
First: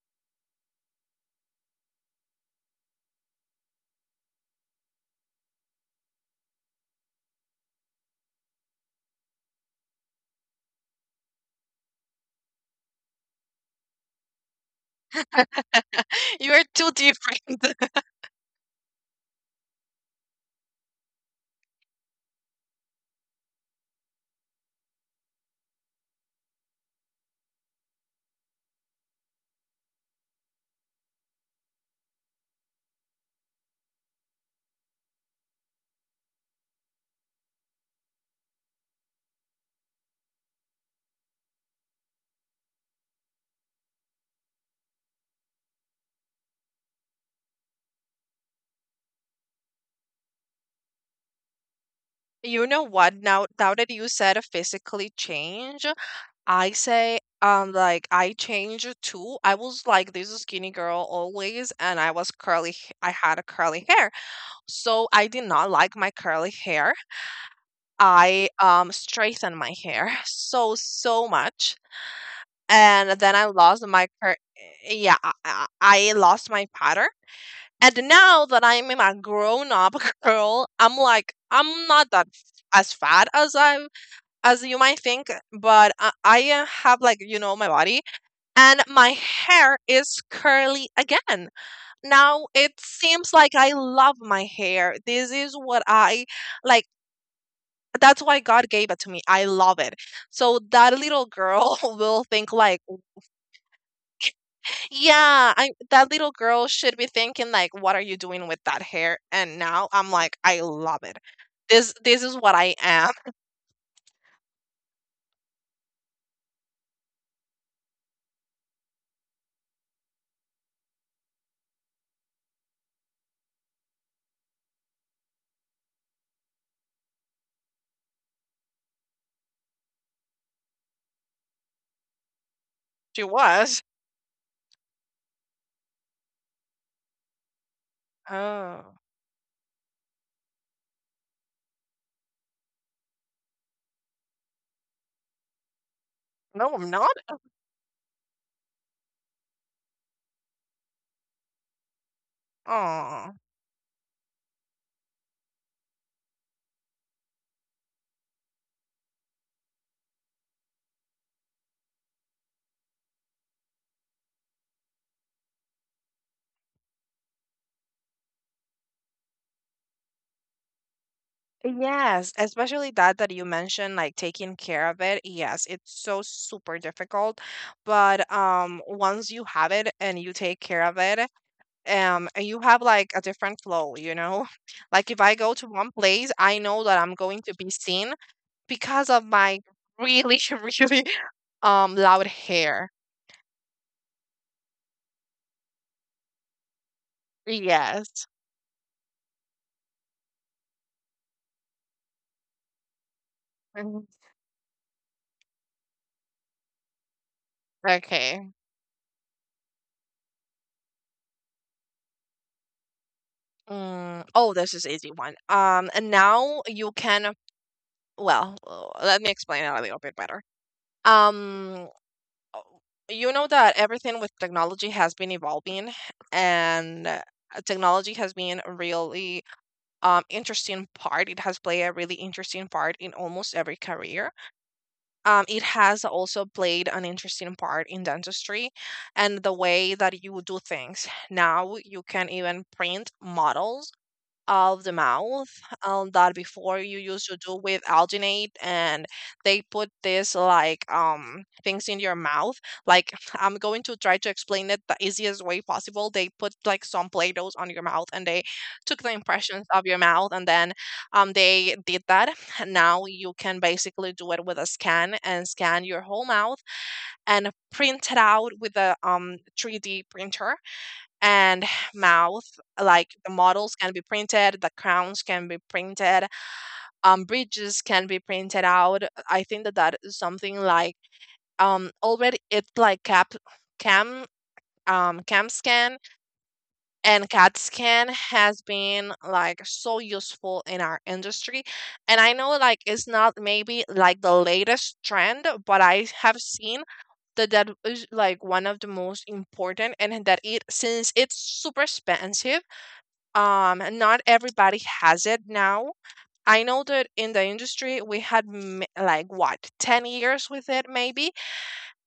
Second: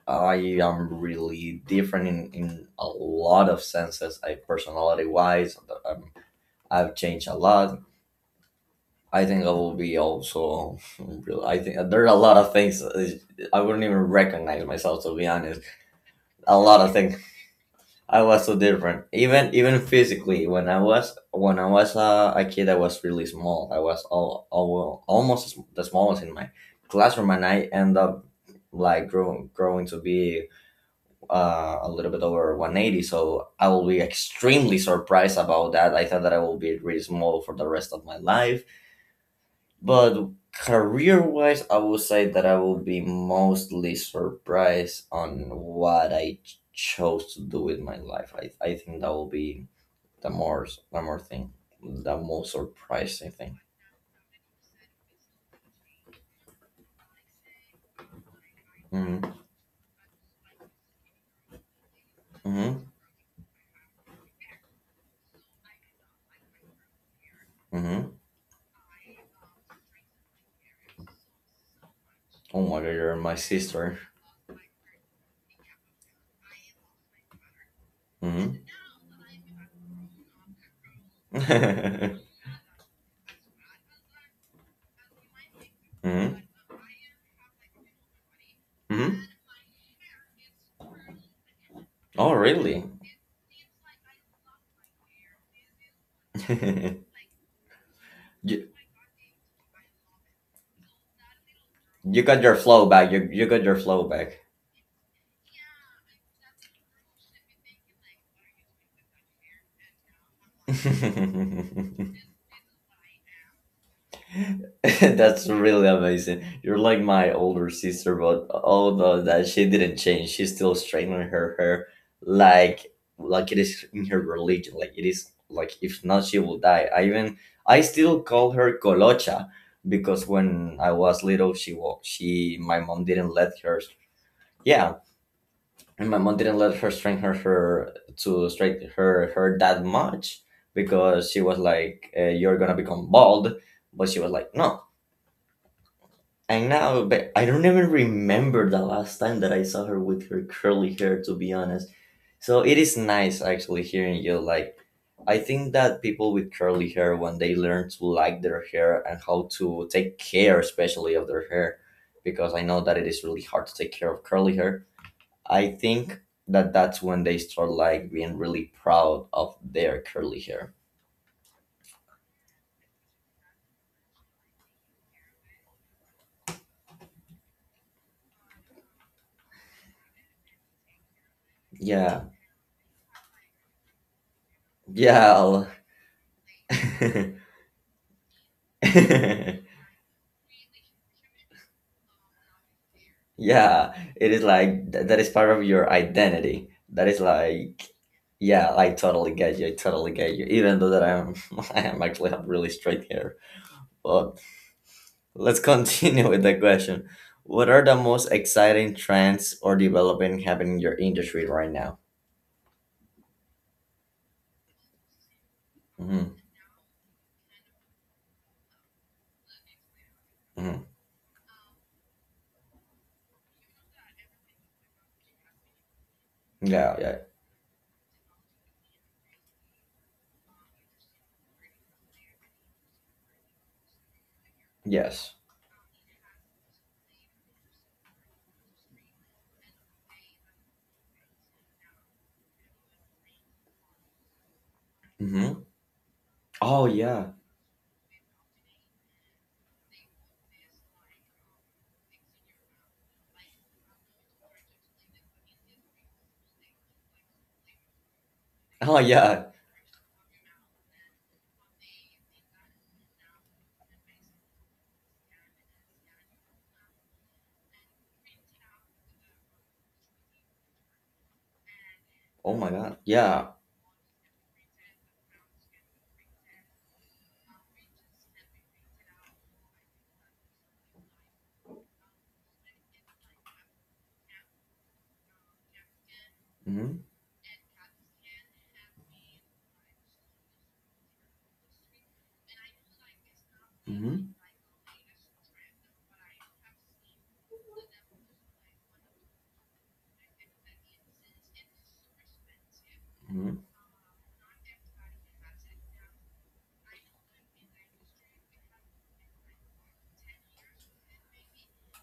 I am really different in a lot of senses. I, personality wise, um, I've changed a lot. I think I will be also. Really, I think there are a lot of things, I wouldn't even recognize myself to be honest, a
you're
lot
too
of things.
different.
I was so different, even physically. When I was a kid, I was really small. I was almost the smallest in my classroom, and I end up like growing to be a little bit over 180. So I will be extremely surprised about that. I thought that I will be really small for the rest of my life. But career wise, I would say that I will be mostly surprised on what I chose to do with my life. I think that will be the more the more thing, the most
You know what?
surprising
Now,
thing.
now that you said a physically change, I say, like, I changed it
Mm-hmm.
too. I was like this skinny girl always, and I was curly.
Mm-hmm.
H- I had a curly hair, so I did not like my curly hair.
Mm-hmm.
I straightened my hair so much,
Oh my god, you're
and
my
then I lost
sister.
my cur-, yeah, I lost my pattern. And now
Mm-hmm.
that I'm a grown up girl, I'm like, I'm
Mm-hmm.
not that as fat as I, as you might think, but I have like, you know, my body, and my
Mm-hmm.
hair is curly again.
Oh
Now it
really?
seems like I love my hair. This is what I like. That's why
you,
God gave it to me. I love it. So that little girl
you
will
got
think
your
like,
flow back. You got your flow back.
yeah, I, that little girl should be thinking like, what are you doing with that hair? And now I'm like, I love it. This this is what I am.
That's really amazing. You're like my older sister, but although that she didn't change, she's still straightening her hair like like it is in her religion. Like it is like if not she will die. I even, I still call her Colocha because when I was little she, my mom
She
didn't let her,
was.
yeah. And my mom didn't let her straighten her, to straighten
Oh,
her hair that much because she was like, "You're gonna become bald," but she was like, "No, I
no, I'm
know,"
not.
but I don't even remember the last time that I saw her with her curly hair, to be honest. So it is
Oh.
nice actually hearing you. Like, I think that people with curly hair, when they learn to like their hair and how to take care, especially of their hair, because I know that it is really hard to take care of curly hair, I think that that's when they start like being really proud of their curly hair.
Yes, especially that that you mentioned, like taking care of it. Yes, it's so super difficult, but once you have it and you take care of it,
Yeah,
and you have like a different flow, you know? Like, if I
yeah.
go to
I'll-
one place, I know that I'm going to be seen because of my really, really loud hair.
Yeah, it is like that is part of your identity. That is like,
Yes.
yeah, I totally get you. I totally get you. Even though that I am, I am actually have really straight hair.
Mhm.
But let's continue with the question. What are the most
Okay.
exciting trends or development happening in your industry right now?
Mm. Oh, this is easy one. And
Hmm.
now you can, well, let me explain it a little bit better.
Hmm.
um uh, you know that everything with technology has been evolving,
Yeah,
and
yeah,
technology has been a really, interesting part, it has played a really interesting part in almost every career.
yes.
It has also played an interesting part in dentistry, and the way that you do things, now you can even print models of the mouth,
Hmm.
that before
Oh
you used
yeah.
to do with alginate, and they put this like things in your mouth, like, I'm going to try to explain it the easiest way possible. They put like some play-dohs on your mouth and they
Oh
took the
yeah.
impressions of your mouth, and then they did that. Now you can basically do it with a scan and scan your whole mouth and print it out with a 3D printer, and mouth,
Oh my God.
like, the
Yeah.
models can be printed, the crowns can be printed, bridges can be printed out. I think that that is something like already, it's like cap, cam, cam scan
Hmm.
and cat scan has been like so useful in our industry. And I know, like, it's not maybe like the
Hmm.
latest trend, but I have seen that that is like one of the most important, and that it, since it's super expensive,
Hmm.
and not everybody has it now. I know that in the industry we had like what 10 years with it maybe.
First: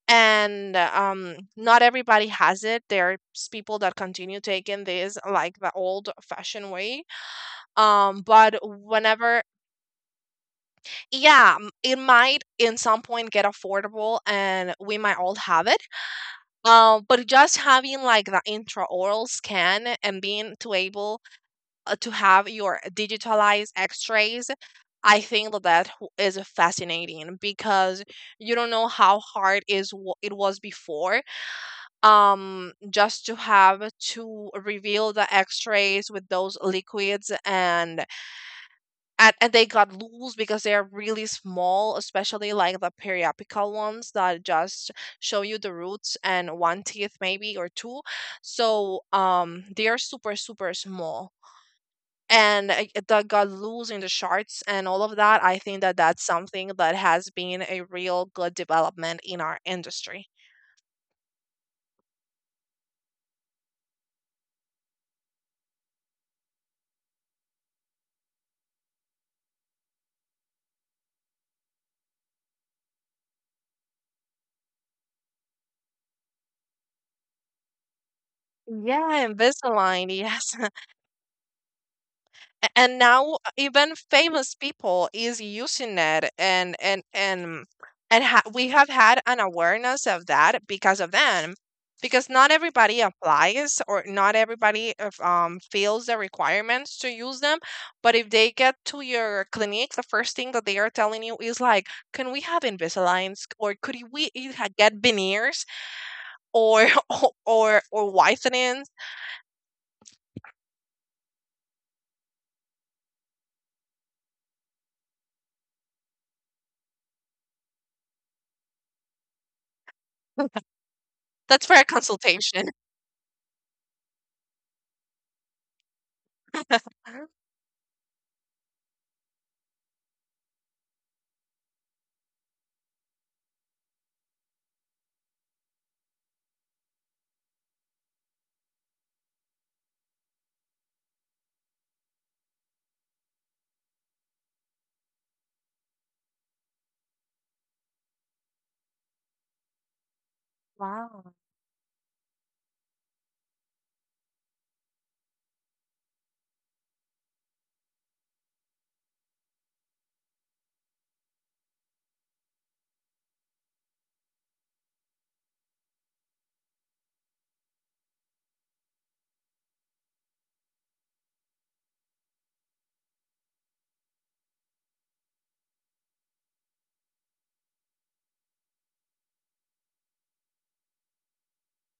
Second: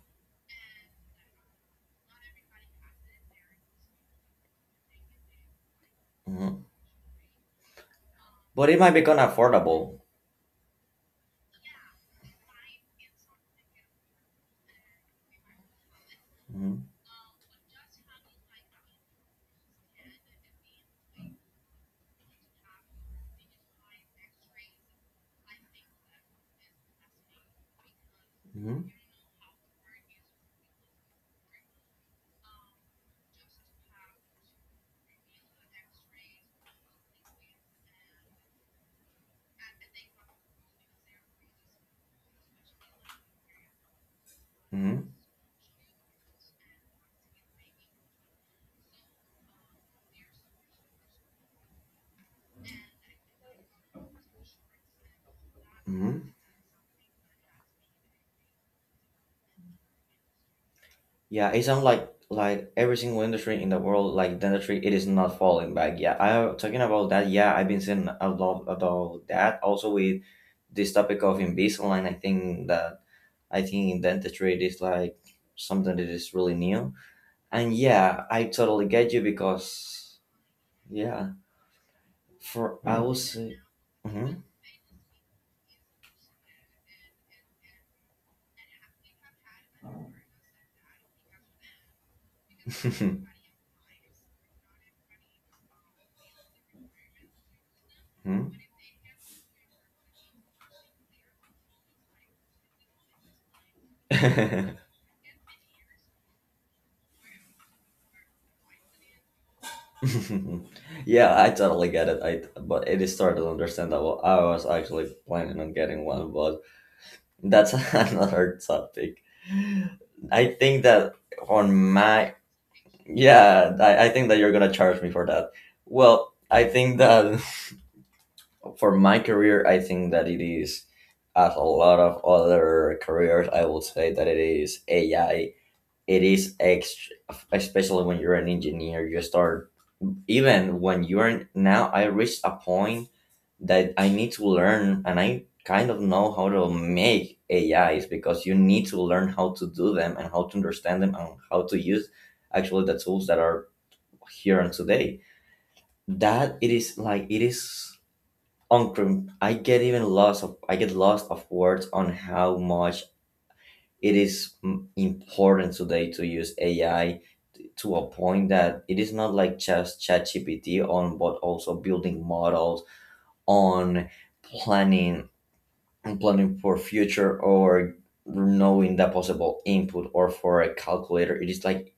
And not everybody has it. There are people that continue taking this like the old
Hmm.
fashioned way. Um, but
But it might become
whenever,
affordable.
yeah, it might in some point get affordable and we might all have it.
Hmm.
Um, but just having like the intraoral scan and being to able to have your digitalized x-rays, I think that is fascinating because you don't know how hard it was before. Um, just to have to reveal the x-rays with those liquids, and and they got loose because they are really small, especially like the periapical ones that just
Hmm.
show you the roots and one teeth maybe or two. So they are super super small. And the got losing the charts and all of that, I think that that's
Hmm.
something that has been a real good development in our industry.
Yeah, it's unlike, like every single industry in the world, like dentistry, it is not falling back. Yeah, I talking about that. Yeah, I've been saying a lot about that. Also with this topic of Invisalign, I think that, I think in dentistry it is like something that is really new. And yeah, I totally get you
Yeah, Invisalign,
because
yes.
yeah, for I
And
will
now
say.
even
Mhm.
famous people is using it, and we have had an awareness of that because of them, because not everybody applies or not everybody feels the requirements to use them. But if they
Mhm.
get to your clinic, the first thing that they are telling you is like, can we have Invisaligns? Or could we get veneers or or whitenings?
Yeah, I totally get it. I But it is totally understandable. I was actually planning on getting one, but that's another topic. I think that
That's for
on
a
my,
consultation.
yeah, I think that you're gonna charge me for that. Well, I think that for my career, I think that it is as a lot of other careers, I would say that it is AI. It is especially when you're an engineer, you start even when you're now I reached a point that I need to learn and I kind of know how to make ais because you need to learn how to do them and how to understand them and how to use actually the tools that are here and today that it is like it is I get even lost of, I get lost of words on how much it is important today to use ai to a point that it is not like just ChatGPT on, but also building models on planning and planning for future or knowing the possible input or for a calculator. It is like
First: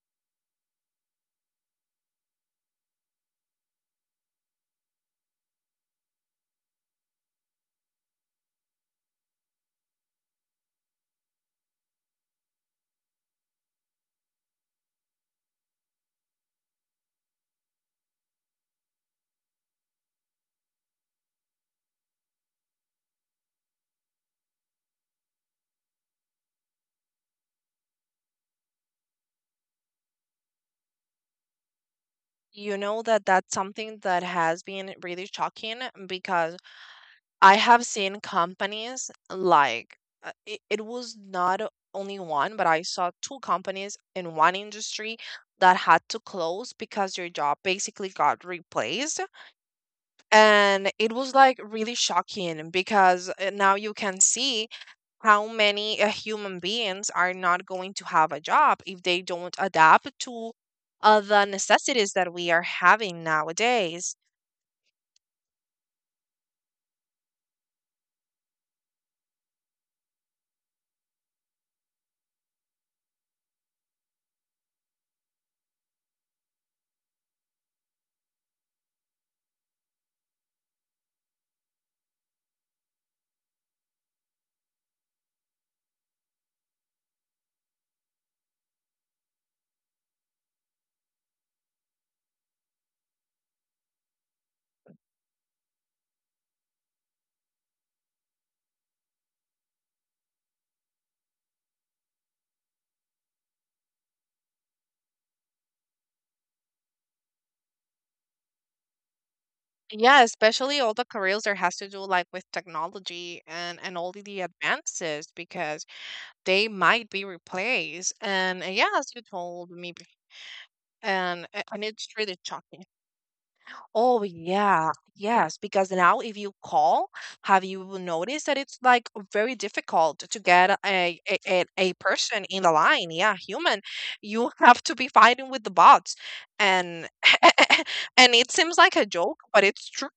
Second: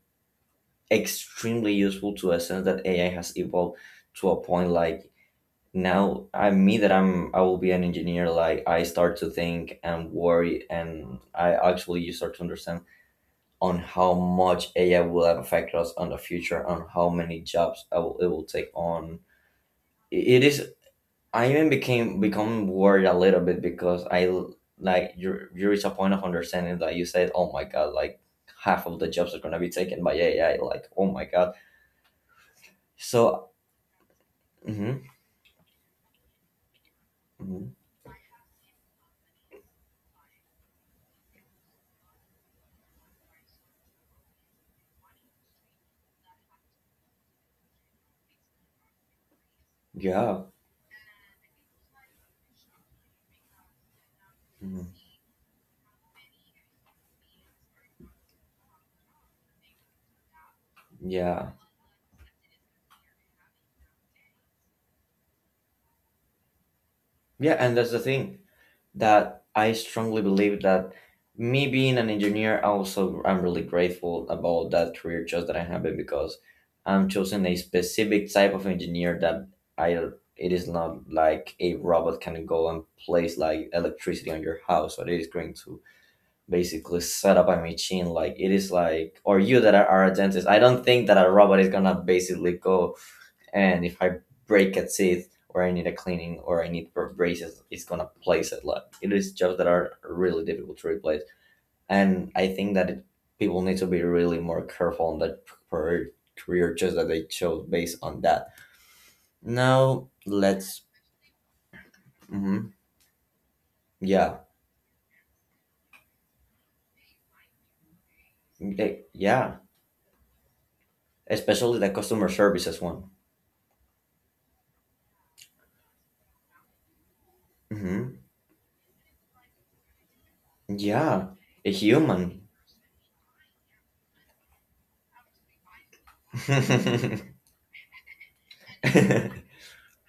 extremely useful to a sense that AI has evolved to a point like now I me that I'm I will be an engineer like I start to think and worry and I actually you start to understand on how much AI will affect us on the future, on how many jobs it will take on. It is. I even became become worried a little bit because like you. You reach a point of understanding that you said, "Oh my god!" Like half of the jobs are gonna be taken by AI. Like, oh my god.
You know that
So,
that's something that has been
hmm
really shocking because I have seen companies like it was not only one, but I saw two companies in one industry that had to close because your job basically got replaced.
yeah,
And it was like really shocking because now you can see
mhm,
how many human beings are not going to have a job if they don't adapt to the
yeah,
necessities that we are having nowadays.
yeah, and that's the thing. That I strongly believe that me being an engineer, also I'm really grateful about that career choice that I have it because I'm choosing a specific type of engineer that I it is not like a robot can go and place like electricity on your house or it is going to basically set up a machine like it is like or you that are a dentist I don't think that a robot is gonna basically go and if I break a tooth or I need a cleaning or I need braces, it's gonna place it. Like it is jobs that are really difficult to replace, and I think that people need to be really more careful on that per- career choice that they chose based on that. Now
Yeah, especially all the careers that has to do like with
mhm,
technology and all
yeah,
the advances, because they might be replaced. And yeah, as you
Yeah,
told me,
especially
and
the
it's
customer
really
services
shocking.
one.
Oh yeah, yes, because now if you call, have you
Hmm.
noticed that it's like very difficult to get a
Yeah,
a, a
a
a person
human.
in the line? Yeah, human. You have to be fighting with the bots, and and it seems like a joke, but it's true.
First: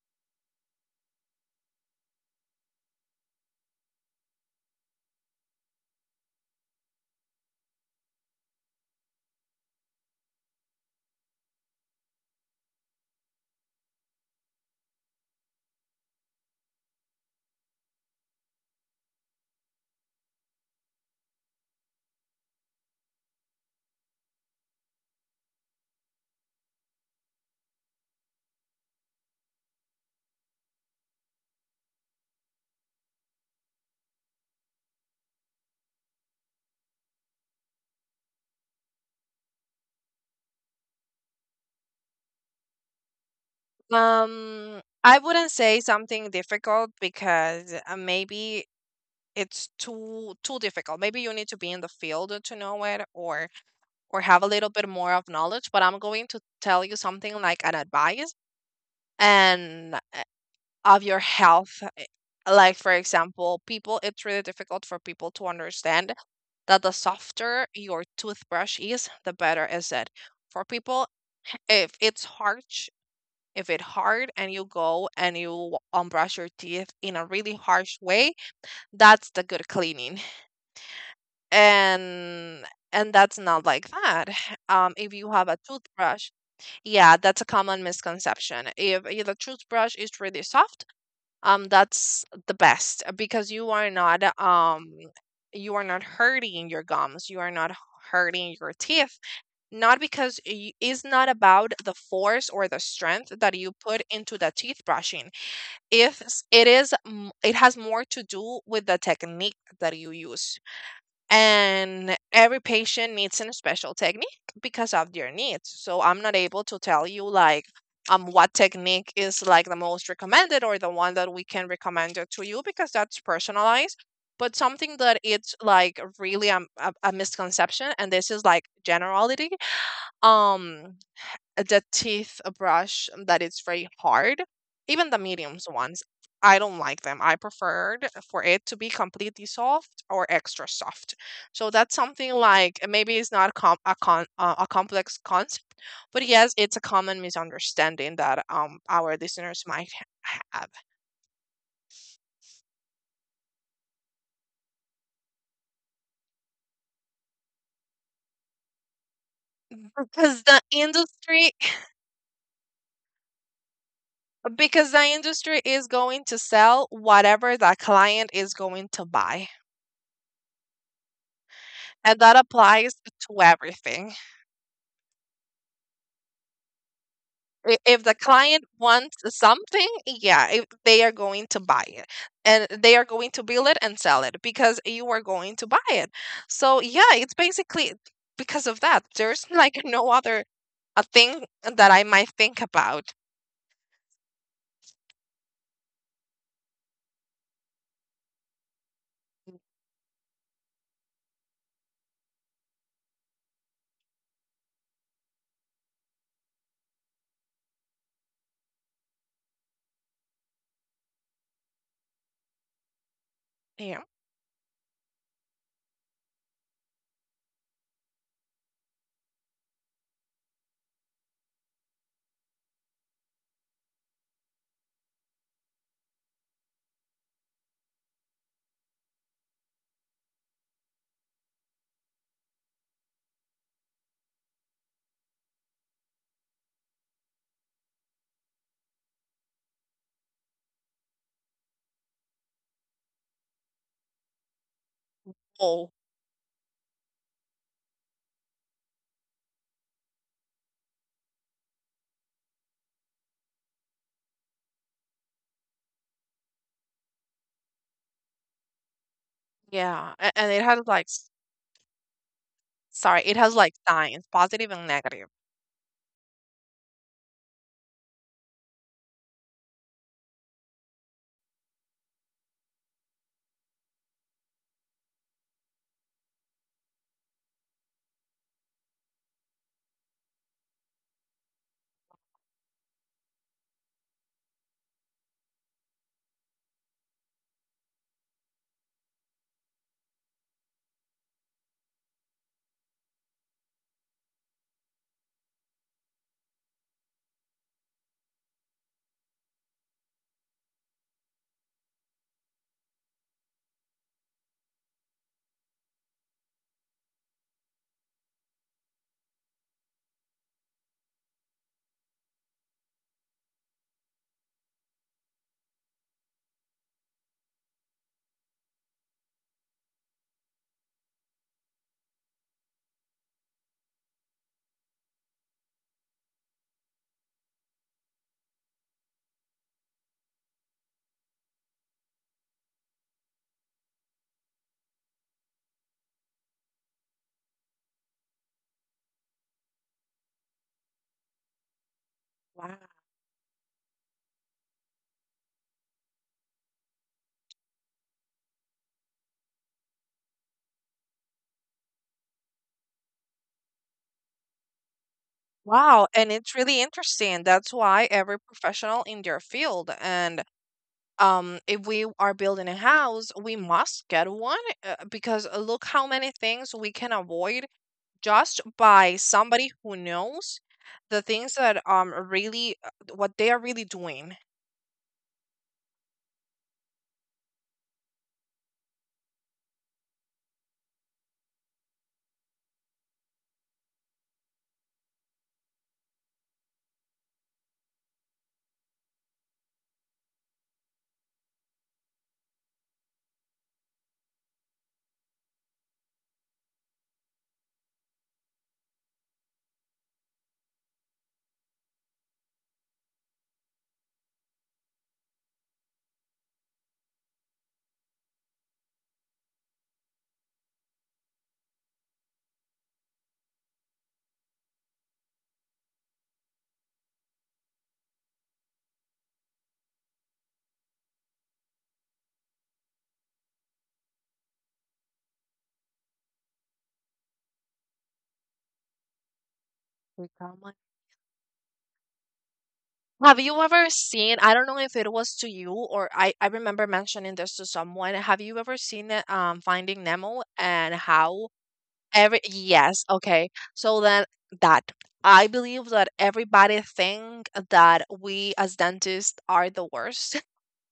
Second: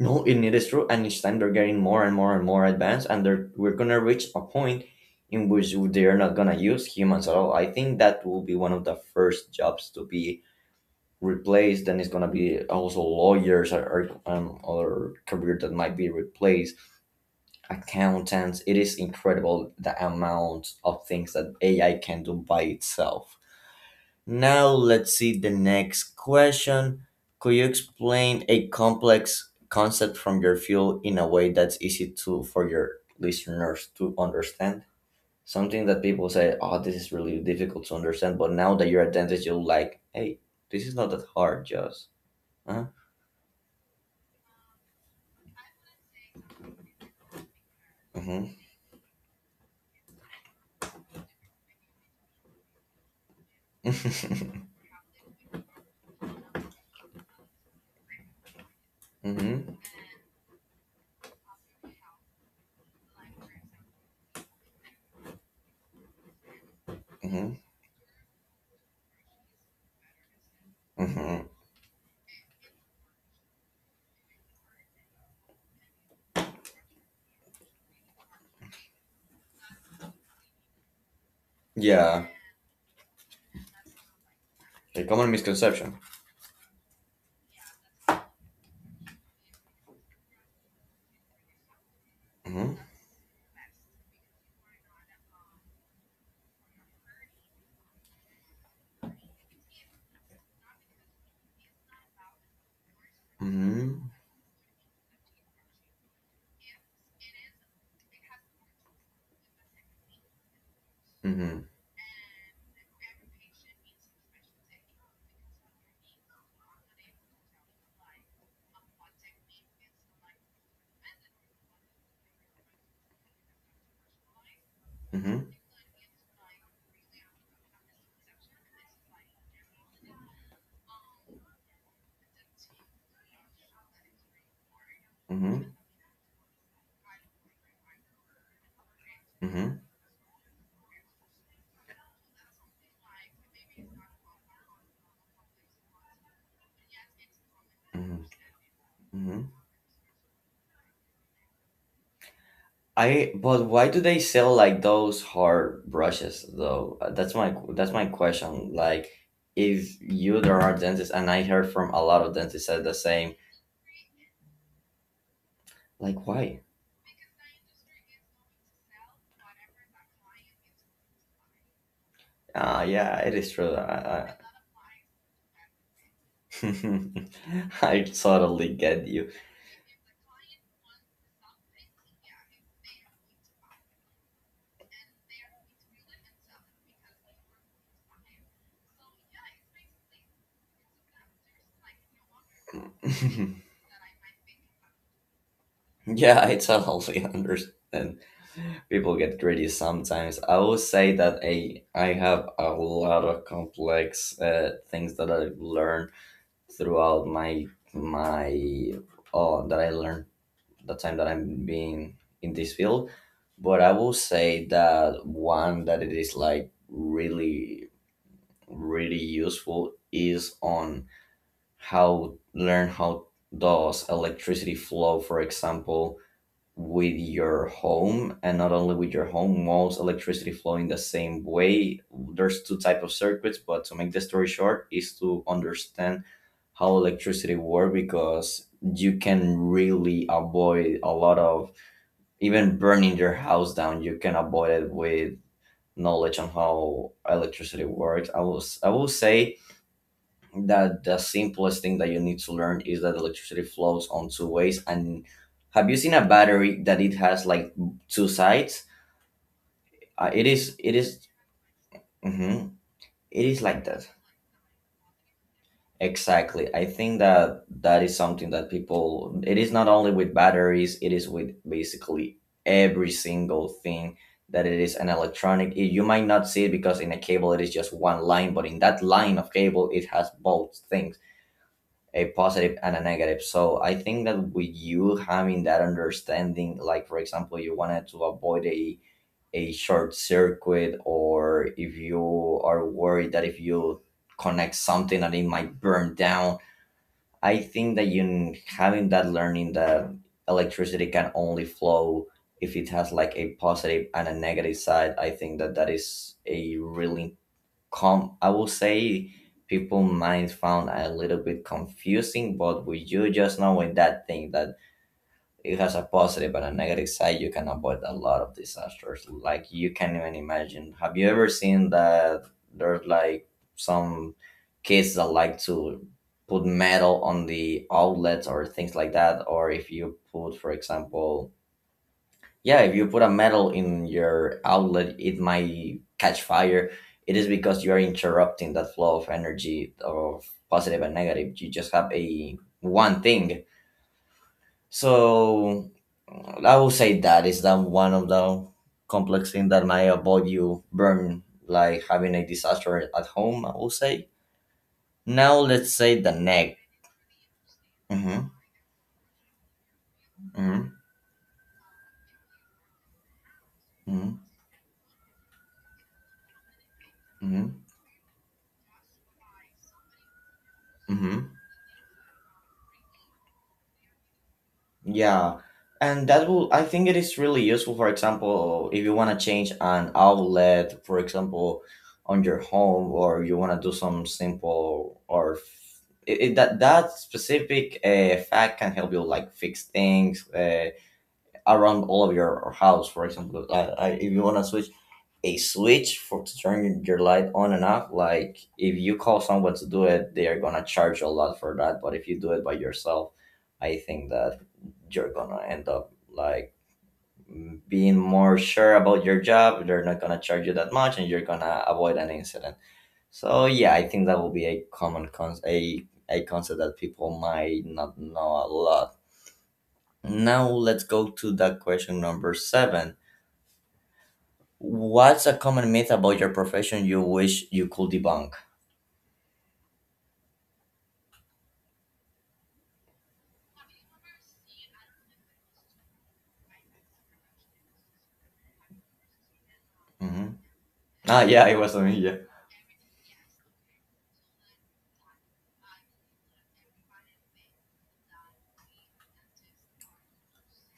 No, it is true, and each time they're getting more and more and more advanced, and they're we're gonna reach a point in which they're not gonna use humans at all. I think that will be one of the first jobs to be replaced, and it's gonna be also lawyers or other career that might be replaced, accountants. It is incredible the amount of things that AI can do by itself. Now let's see the next question. Could you explain a complex concept from your field in a way that's easy to for your listeners to understand? Something that people say, "Oh, this is really difficult to understand," but now that you're a dentist, you're like, "Hey, this is not that hard, just." Huh?
I wouldn't say something difficult because
Hmm.
maybe it's too difficult. Maybe you need to be in the field to know it, or have a
Hmm.
little bit more of knowledge, but I'm going to tell you something like an advice, and of your health. Like, for example, people, it's really difficult for people to understand that the
Hmm.
softer your toothbrush is, the better is it. For people,
Hmm.
if it's harsh, if it hard and you go and you unbrush your teeth in a really harsh way, that's the good cleaning.
Yeah,
And that's not like that.
a
If
common
you have a
misconception.
toothbrush. Yeah, that's a common misconception. If the toothbrush is really soft, that's the
Hmm.
best because you are not um, you are not hurting your gums. You are not hurting your teeth. Not because it's not about the force or the strength that you put
Hmm.
into the teeth brushing. If s- it is, m- It has more to do with the technique that you use,
Hmm.
and every patient needs a special technique because of their needs. So I'm not able to tell you like what technique is like the most recommended or the one that we can recommend it to you, because that's personalized. But something that
Hmm.
it's like really a misconception, and this is like generality, um the teeth brush that is very hard. Even the
Hmm.
mediums ones, I don't like them. I preferred for it to be completely
Hmm.
soft or extra soft. So that's something like maybe it's not a complex concept, but yes, it's a common misunderstanding
Mhm.
that our
Hmm.
listeners might have.
I but why do they sell like those hard brushes though? That's my question. Like, if you
Because
there
the
are dentists, and I
industry,
heard from a lot of dentists said the same.
because the industry is going
Like,
to
why?
sell whatever the client is going to buy, and that applies
Yeah, it
to
is true.
everything.
I, I
If the client
totally get
wants
you.
something, yeah, if they are going to buy it, and they are going to build it and sell it because you are going to buy it. So, yeah, it's basically because of that. There's like no other a thing that I might think about.
yeah, I totally understand. People get greedy sometimes. I will say that I have a lot of complex things that I've learned throughout my my oh that I learned the time that I'm being in this field. But I
Yeah.
will say that one that it is like really really useful is on how learn how does electricity flow, for example, with your home and not only with your home walls electricity flowing the same way. There's two type of circuits, but to make the story short is to understand how electricity work because you can really avoid a lot of even burning your house down. You can avoid it with
Oh,
knowledge on how electricity works. I will say that the simplest thing that you need to learn is that electricity flows on two ways, and have you seen a battery that it has like two sides?
yeah.
uh, it
And it
is
has
it
like,
is- mhm,
sorry, it
it
has
is
like
like that
signs, positive and negative.
exactly. I think that that is something that people it is not only with batteries, it is with basically every single thing that it is an electronic. It- you might not see it because in a cable it is just one line, but in that line of cable it has both things, a positive and a negative. So I think that with you having that understanding, like, for example, you wanted to avoid a short circuit, or if you are worried that if you connect something that it might burn down, I think that you having that learning that electricity can only flow if it has like a positive and a negative side. I think that that is a really com I will say people might found a little bit confusing, but with you just knowing that thing that it has a positive and a negative side, you can avoid a lot of disasters. Like you can even imagine. Have you ever seen that there's like some kids that like to put metal on the outlets or things like that, or if you put, for example, yeah, if you put a metal in your outlet it might catch fire. It is because you are interrupting that flow of energy of positive and negative. You just have a
Wow.
one thing. So I will say that is that one of the complex things that might avoid you burn like having a disaster at home, I will say now let's
Wow,
say the
and it's
neck.
really interesting. That's why
Hmm.
every professional in their field, and
Hmm.
if we are building a house we must get one, because look how many things we can avoid
Hmm.
just by somebody who knows the
Hmm.
things that really what they are really doing.
Yeah, and that will, I think it is really useful, for example, if you want to change an outlet, for example, on your home, or you want to do some simple or that that specific fact can help you like fix things around all of your house. For example, if you want to switch a switch for to turn your light on and off. Like if you call someone to do it, they are gonna charge you a lot for that. But if you do it by yourself, I think that you're gonna end up like being more sure about your job. They're not gonna charge you that much, and you're gonna avoid an incident. So yeah, I think that will be a common con a concept that people might not know a lot. Now let's go to that question number 7. What's a common myth about your profession you wish you could debunk?
Like, I'm like, have you ever seen, I don't know if it was to you or I remember mentioning this to someone, have you ever seen it, Finding Nemo,
Hmm.
and
Ah,
how.
yeah, it was on me.
Every, yes, okay. So then, that, I believe that everybody think that we as dentists are the worst,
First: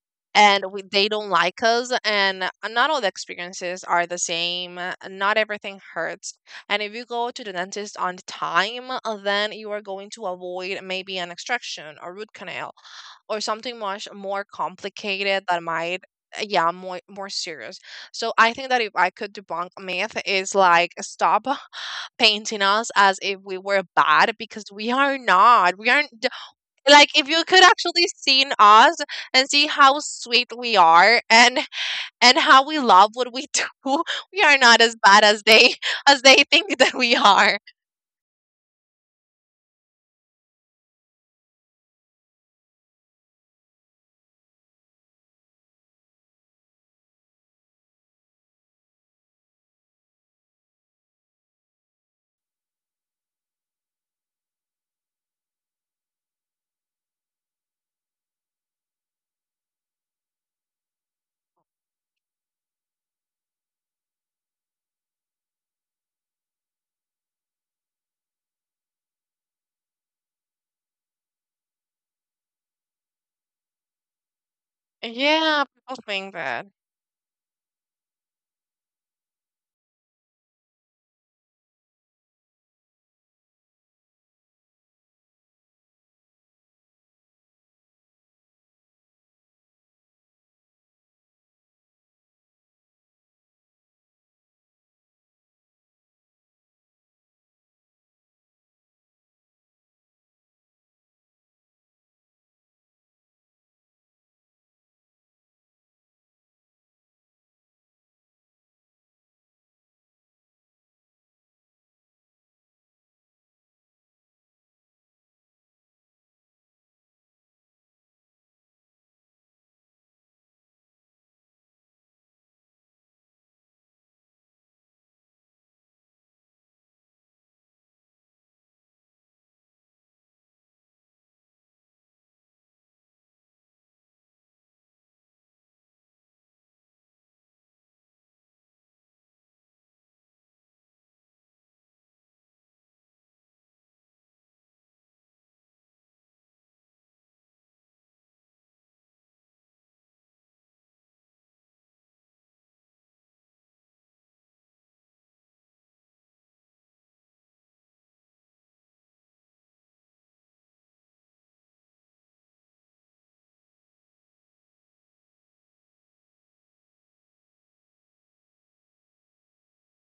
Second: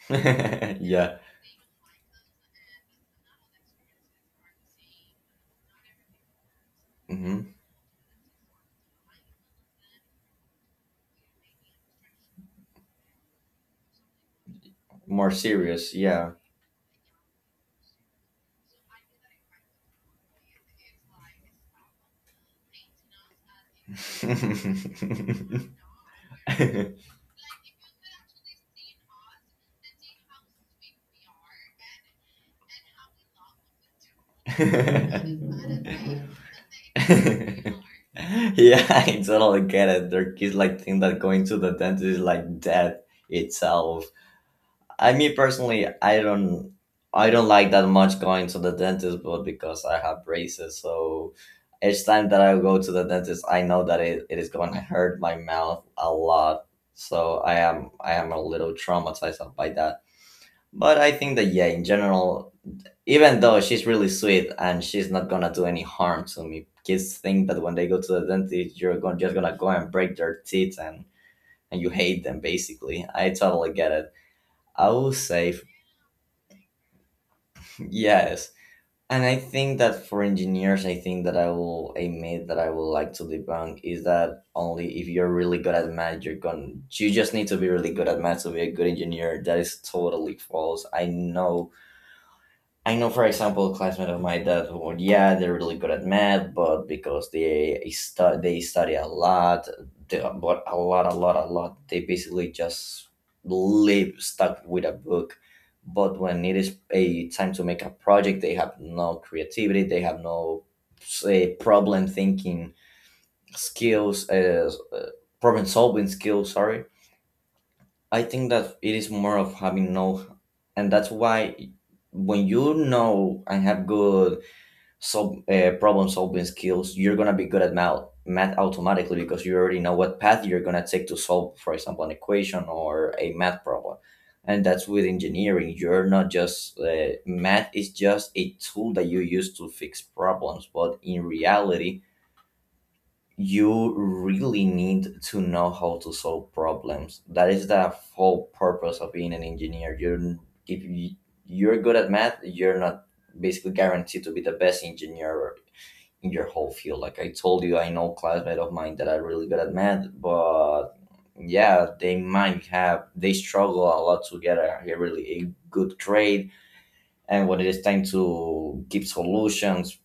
and
Yeah,
we, they
yeah.
don't like us, and not all the experiences are the same. Not everything hurts. And if you go to
Hmm.
the dentist on time, then you are going to avoid maybe an extraction or root canal or something much more
More
complicated that
serious.
might,
Yeah.
more serious. So I think that if I could debunk a myth is like stop painting us as if we were bad, because we
yeah,
are not. We aren't d- Like if you could actually seen us and see how sweet we are, and how we love what we do, we are not as bad as they, as they think that we are.
I totally get it. There is like think that going to the dentist is like death itself. I me personally, I don't like that much going to the dentist, but because I have braces, so each time that I go to the dentist, I know that it is going to hurt my mouth a lot. So I am a little traumatized by that. But I think that yeah, in general, even though she's really sweet and she's not gonna do any harm to me, kids think that when they go to the dentist, you're going just gonna go and break their teeth and you hate them basically. I totally get it. I will say
Yeah, people think that.
yes. And I think that for engineers, I think that I will, a myth that I would like to debunk is that only if you're really good at math, you're going, to you just need to be really good at math to be a good engineer. That is totally false. I know, for example, a classmate of mine that, well, yeah, they're really good at math, but because they they study a lot, they, but a lot, a lot, a lot, they basically just live stuck with a book. But when it is a time to make a project, they have no creativity, they have no say problem thinking skills, uh, uh, problem solving skills. Sorry, I think that it is more of having know, and that's why when you know and have good problem solving skills, you're gonna be good at math, math automatically because you already know what path you're gonna take to solve, for example, an equation or a math problem. And that's with engineering. You're not just math is just a tool that you use to fix problems, but in reality, you really need to know how to solve problems. That is the whole purpose of being an engineer. If you, you're good at math, you're not basically guaranteed to be the best engineer in your whole field. Like I told you, I know classmate of mine that are really good at math, but yeah, they might have they struggle a lot to get a really a good grade. And when it is time to give solutions,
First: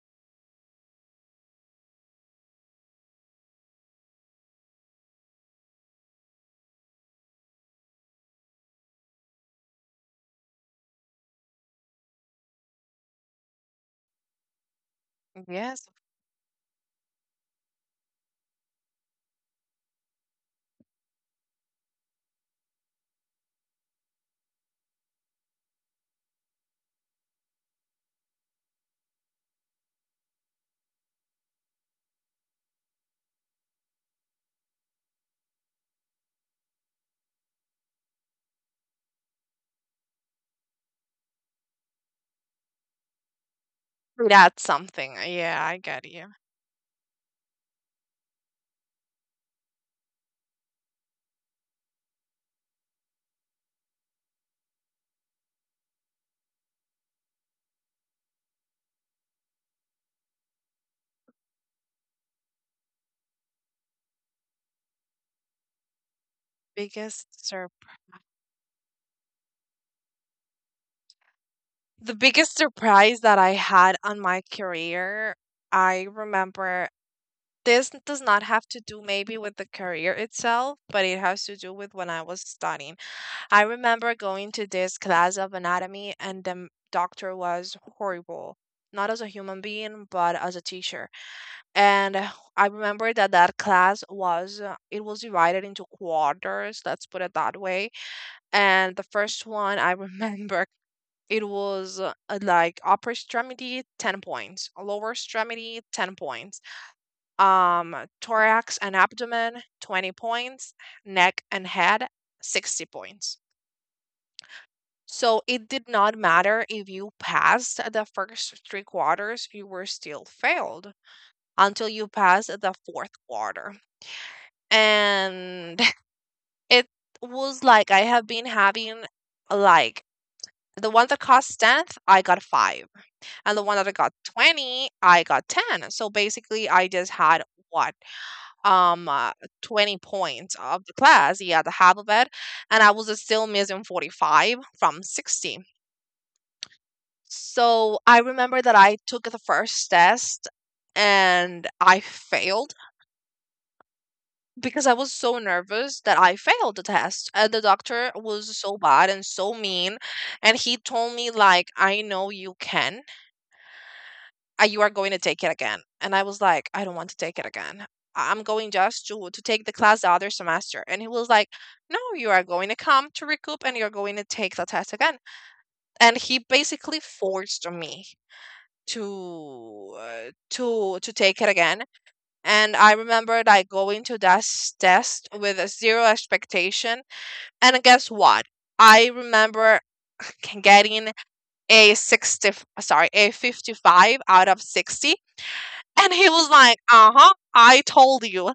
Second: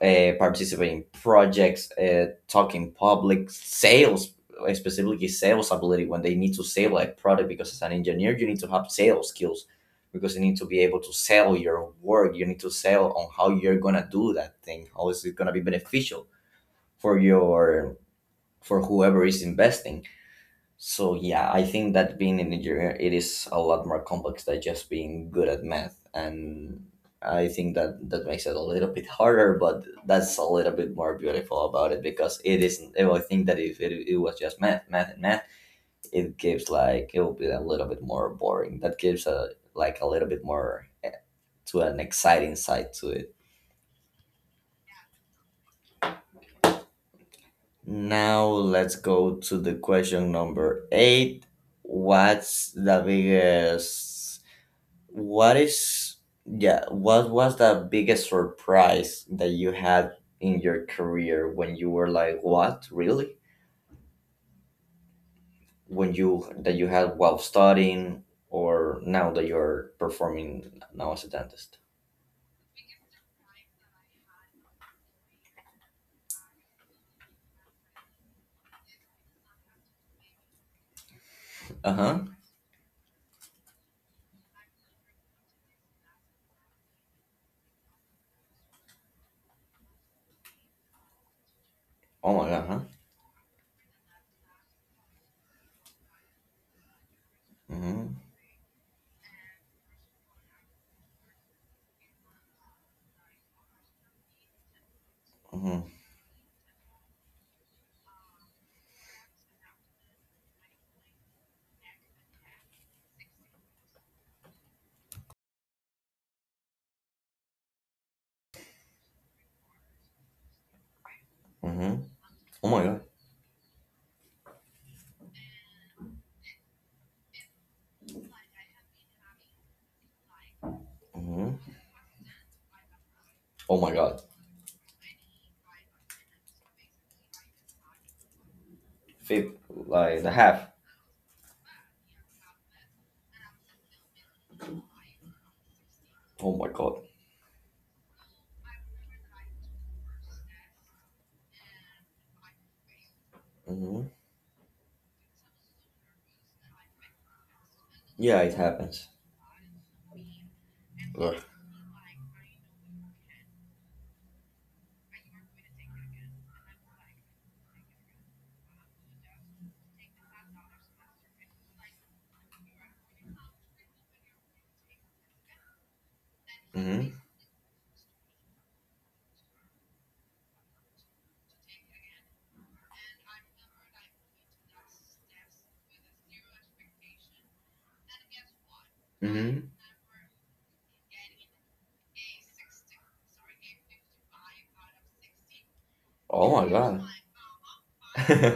participate in projects, talk in public, sales, specifically sales ability when they need to sell a product. Because as an engineer, you need to have sales skills because you need to be able to sell your work. You need to sell on how you're gonna do that thing. How is it gonna be
Yes.
beneficial for your for whoever is investing? So yeah, I think that being an engineer, it is a lot more complex than just being good at math, and I think that that makes it a little bit harder, but that's a little bit more beautiful about it because it isn't. I think that if it was just math, math, and math, it gives like it would be a little bit more boring. That gives a like a little bit more to an exciting side to it.
That's something. Yeah, I get you.
Now let's go to the question number eight. What's the biggest What is yeah, what was the biggest surprise that you had in your career when you were like, what, really? When you that you had while
Biggest sur-
studying or now that you're performing now as a dentist?
the biggest surprise that I had on my career, I remember, this does not have to do maybe with the career itself, but it has to do with when
Uh-huh.
I was studying. I remember going to this class of anatomy, and the doctor was horrible, not as a human being, but as a teacher. And
Oh my god,
I
huh?
remember that that class was it was divided into quarters. Let's put it that way.
Mm-hmm.
And the first one, I remember. It was like upper extremity 10 points, lower
Mm-hmm.
extremity 10 points, um, thorax and abdomen, 20 points, neck and head, 60 points. So it did not matter if you passed the first three quarters, you were still failed until
Mm-hmm.
you passed
Oh
the
my god.
fourth quarter. And it was like I have been having like, the one that
Mm-hmm.
cost 10th, I got five. And the one
Oh
that
my
I got
god.
20, I got 10. So basically, I just had what, um uh,
Fifth
20
like the
points
half.
of the class. He had half of it, and I was still missing 45 from 60.
Oh my god.
So I remember that I took the first test and I failed,
Mm-hmm.
because I was so nervous that I failed the test, and the doctor
Yeah, it
was so
happens.
bad and so mean, and he told me
Ugh.
like, I know you can. You are going to take it again." And I was like, I don't want to take it again. I'm going just to take the class the other semester. And he was like, no, you are going to come to recoup, and you're going to take the test again. And he basically
Mm-hmm.
forced me to to take it again. And I remember I going to that test with a zero expectation, and guess what, I
Mm-hmm.
remember getting a 60, sorry, a 55 out of 60, and he was
Oh my
like,
god.
"Uh-huh, I told you."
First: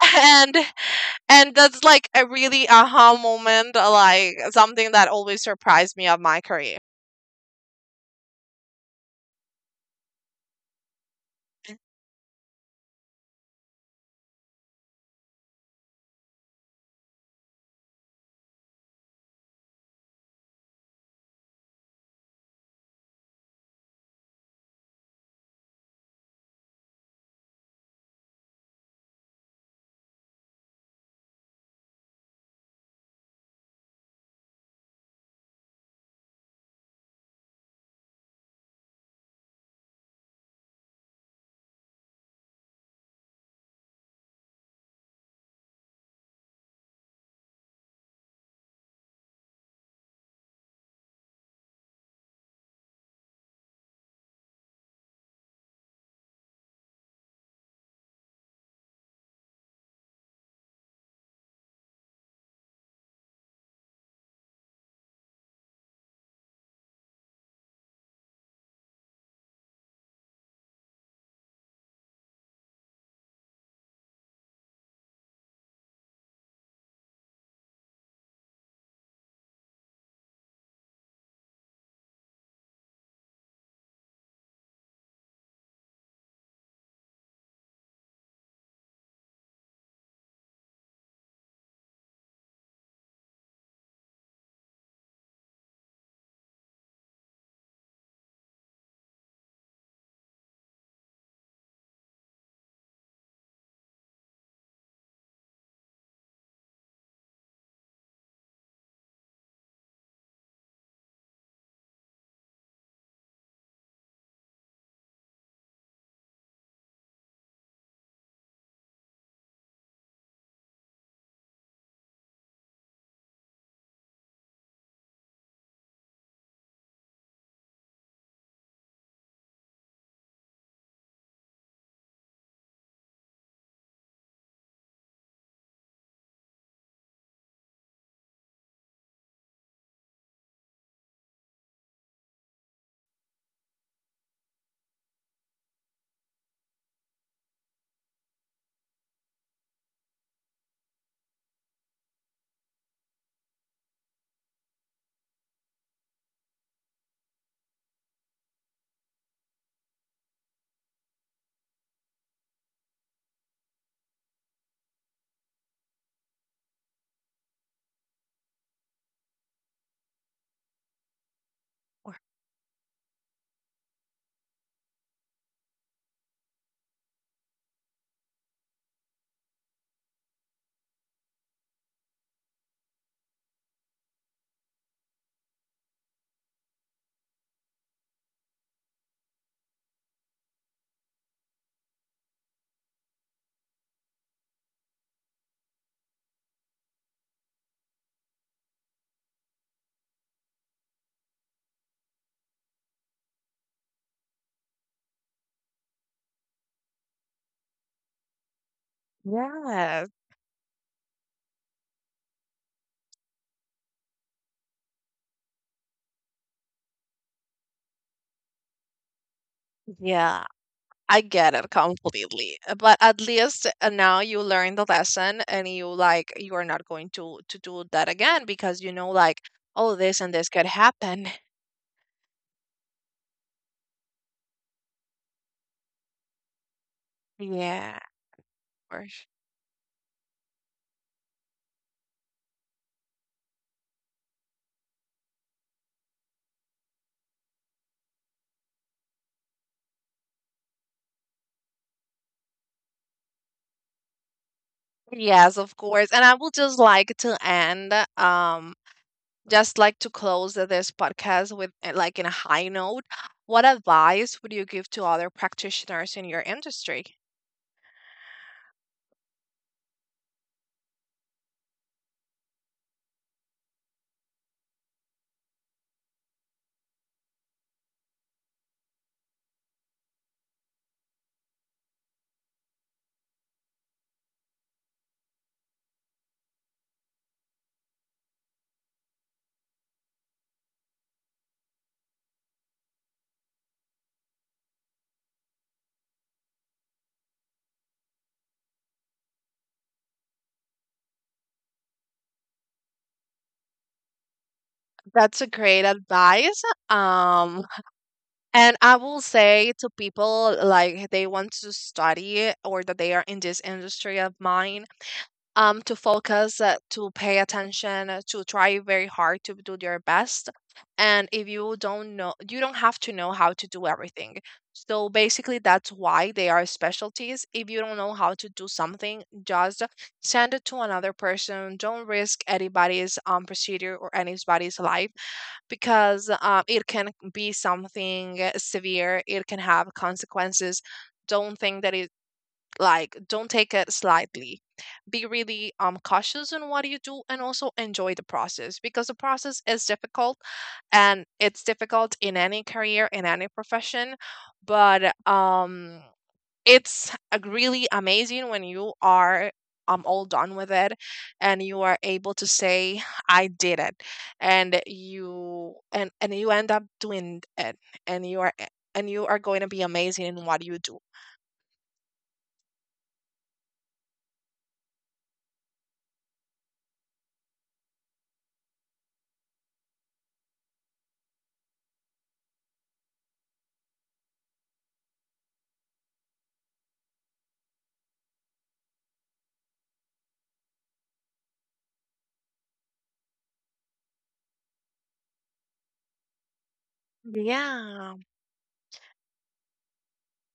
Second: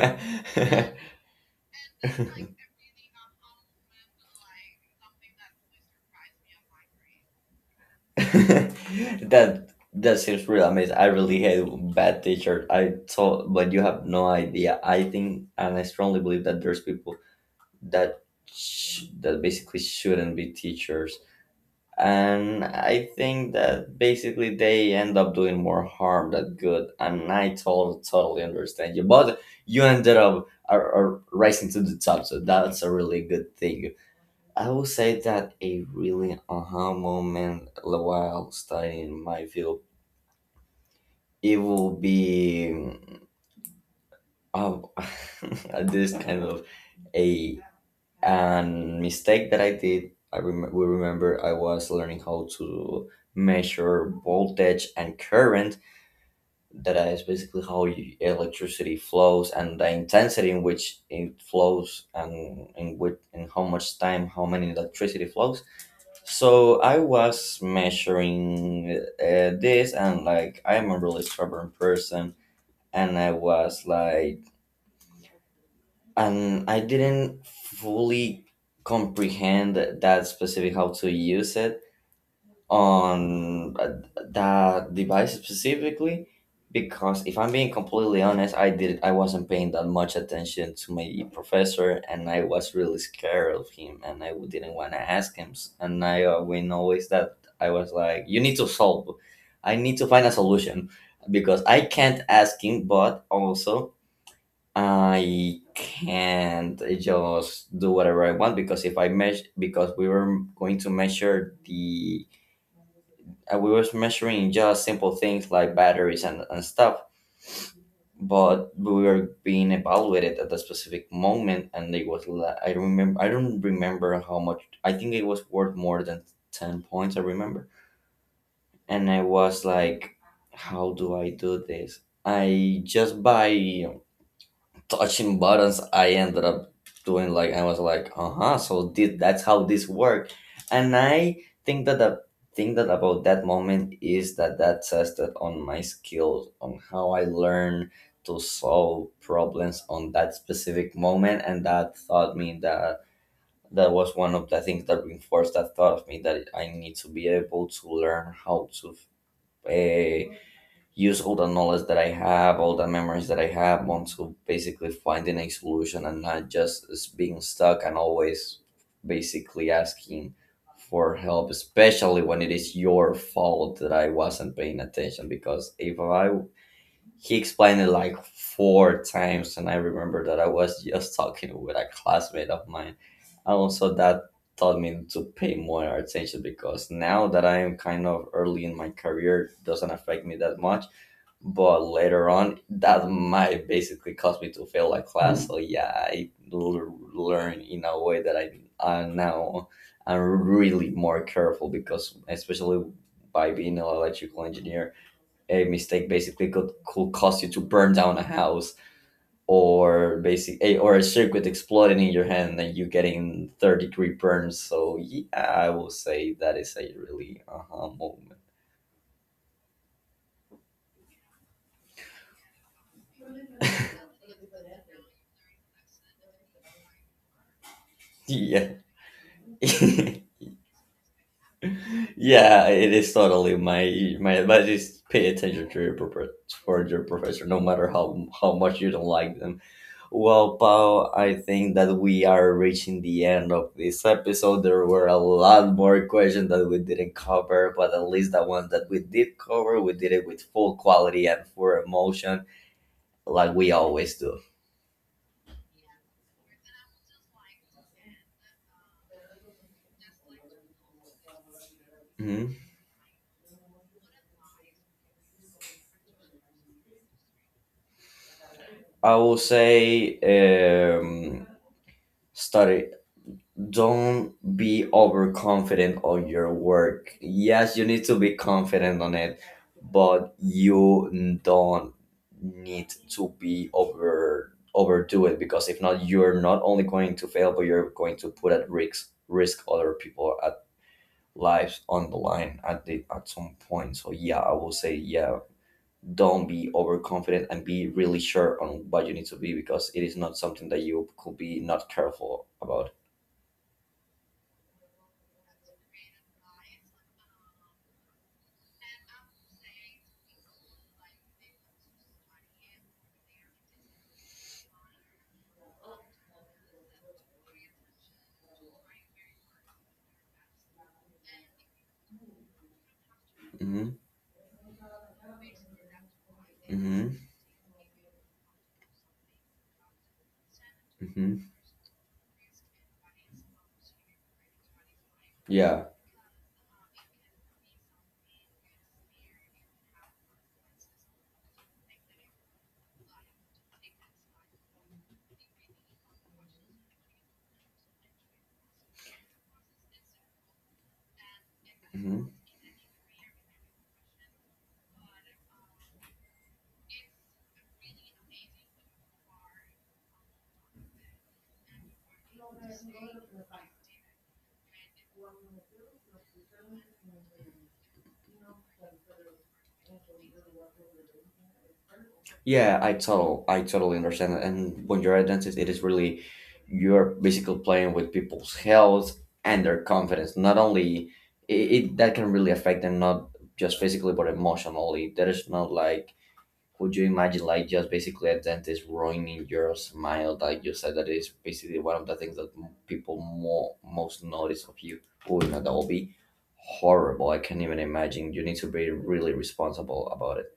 And that's like a really aha moment, like something that always surprised me of my career.
that that seems really amazing. I really hate bad teachers. I thought, but you have no idea. I think, and I strongly believe that there's people that basically shouldn't be teachers, and I think that basically they end up doing more harm than good. And I totally understand you, but you ended up are rising to the top, so that's a really good thing. I will say that a really aha moment while studying my field, it will be um, this kind of a And mistake that I did, I rem- we remember I was learning how to measure voltage and current. That is basically how you- electricity flows and the intensity in which it flows and in which and how much time, how many electricity flows. So I was measuring this, and like I'm a really stubborn person, and I was like and I didn't fully comprehend that specific how to use it on that device specifically because if I'm being completely honest, I wasn't paying that much attention to my professor, and I was really scared of him, and I didn't want to ask him, and I we noticed that I was like you need to solve I need to find a solution because I can't ask him, but also I can't just do whatever I want because if I measure because we were going to measure the we were measuring just simple things like batteries and stuff, but we were being evaluated at a specific moment, and it was I remember I don't remember how much, I think it was worth more than 10 points, I remember. And I was like how do I do this, I just buy touching buttons. I ended up doing like I was like uh-huh, so did that's how this worked. And I think that the thing that about that moment is that that tested on my skills on how I learn to solve problems on that specific moment, and that taught me that that was one of the things that reinforced that thought of me that I need to be able to learn how to uh, use all the knowledge that I have, all the memories that I have, want to basically finding a solution and not just being stuck and always basically asking for help, especially when it is your fault that I wasn't paying attention. Because if I he explained it like four times, and I remember that I was just talking with a classmate of mine, and also that taught me to pay more attention because now that I am kind of early in my career, it doesn't affect me that much, but later on that might basically cause me to fail that class. So yeah, I learn in a way that I now I'm really more careful, because especially by being an electrical engineer, a mistake basically could cause you to burn down a house
Yes.
or basic a, or a circuit exploding in your hand and you getting 30-degree burns. So yeah, I will say that is a really uh-huh moment.
Yeah, I get it completely. But at least now you learn the lesson, and you like you are not going to do that again
Yeah.
because you know like, oh,
Yeah,
this and this could happen.
it is totally my advice is pay attention to your for your professor no matter
Yeah, of
how much you don't
course.
like them. Well, Pao, I think that we are reaching the end of this episode. There were a lot more questions that we didn't cover, but at least the ones that we did cover, we did it with full quality and full emotion like we always do.
Yes, of course. And I would just like to end, just like to close this podcast with like in a
Mhm.
high note, what advice would you give to other practitioners in your industry?
I will say study. Don't be overconfident on your work. Yes, you need to be confident on it, but you don't need to be overdo it, because if not, you're not only going to fail, but you're going to put at risk risk other people at lives on the line at the at some point. So yeah, I will say yeah, don't be overconfident and be really sure on what you need to be because it is not something that you could be not careful about.
That's a great advice. Um, and I will say to people like they want to study, or that they are in this industry of mine, to focus, to pay attention, to try very hard to do your best. And if you don't know, you don't have to know how to do
Hmm.
everything. So basically, that's why they are
Hmm.
specialties. If you don't know how to do something, just send it to another
Hmm.
person. Don't risk anybody's procedure or anybody's life,
Yeah.
because it can be something severe. It can have consequences. Don't think that it, like, don't take it slightly. Be really cautious in what you do, and also enjoy the process, because the process is difficult, and it's difficult
Hmm.
in any career, in any profession. But it's a really amazing when you are all done with it, and you are able to say I did it, and you end up doing it, and you are, and you are going to be amazing in what you do.
Yeah, I totally understand that. And when you're a dentist, it is really you're basically playing with people's health and their confidence. Not only it that can really affect them, not just physically but emotionally. There is not like could you imagine like just basically a dentist ruining your smile, like you said that is basically one of the things that people more most notice of you. Oh no, that will be horrible, I can't even
Yeah.
imagine, you need to be really responsible about it.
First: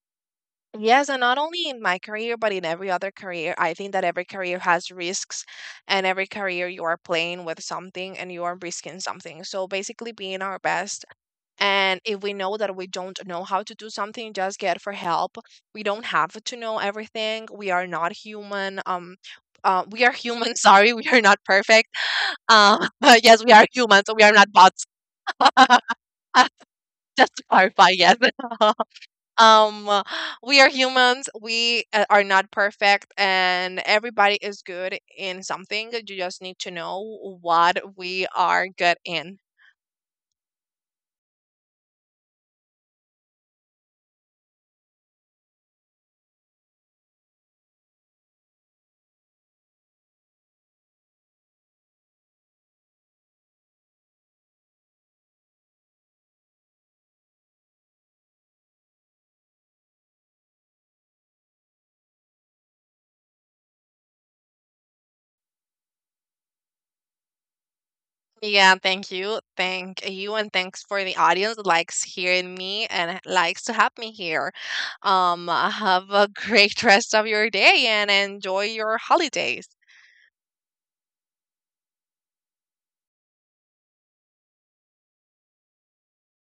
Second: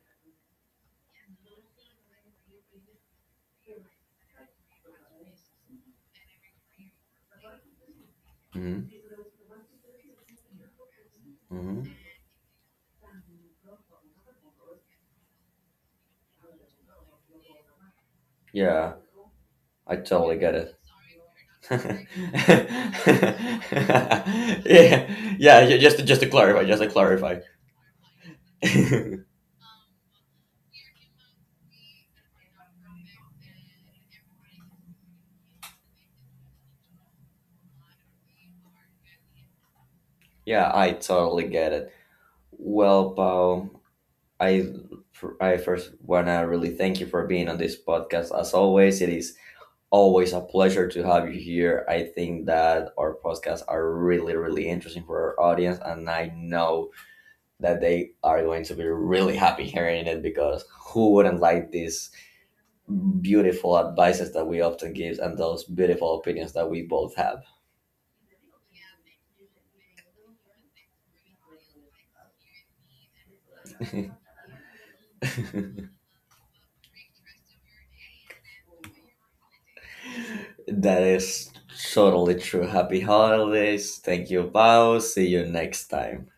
Yes, and not only in my career, but in every other career. I think that every career has risks, and every career you are playing with something and you are
Hmm.
risking something. So basically, being our best.
Hmm.
And if we know that we don't know how to do something, just get for help. We don't have to know everything. We are not human.
Yeah, I
We are
totally
human.
get it.
Sorry, we are not perfect. Um, yes, we are human, so we are not bots.
Just to clarify
Just to clarify, yes. um uh, we are humans, we are not perfect, and everybody is good in something. You just need to know what we are good in.
yeah, I totally get it. Well, Paul. I I first wanna really thank you for being on this podcast. As always, it is always a pleasure to have you here. I think that our podcasts are really interesting for our audience, and I know that they are going to be really happy hearing it because who wouldn't like these beautiful advices that we often give and those beautiful opinions that we both have.
Yeah, thank you, thank you, and thanks for the audience that likes hearing me and likes to have me here. Um, have a great rest of your day and enjoy your holidays.
That is totally true. Happy holidays. Thank you, Pao. See you next time.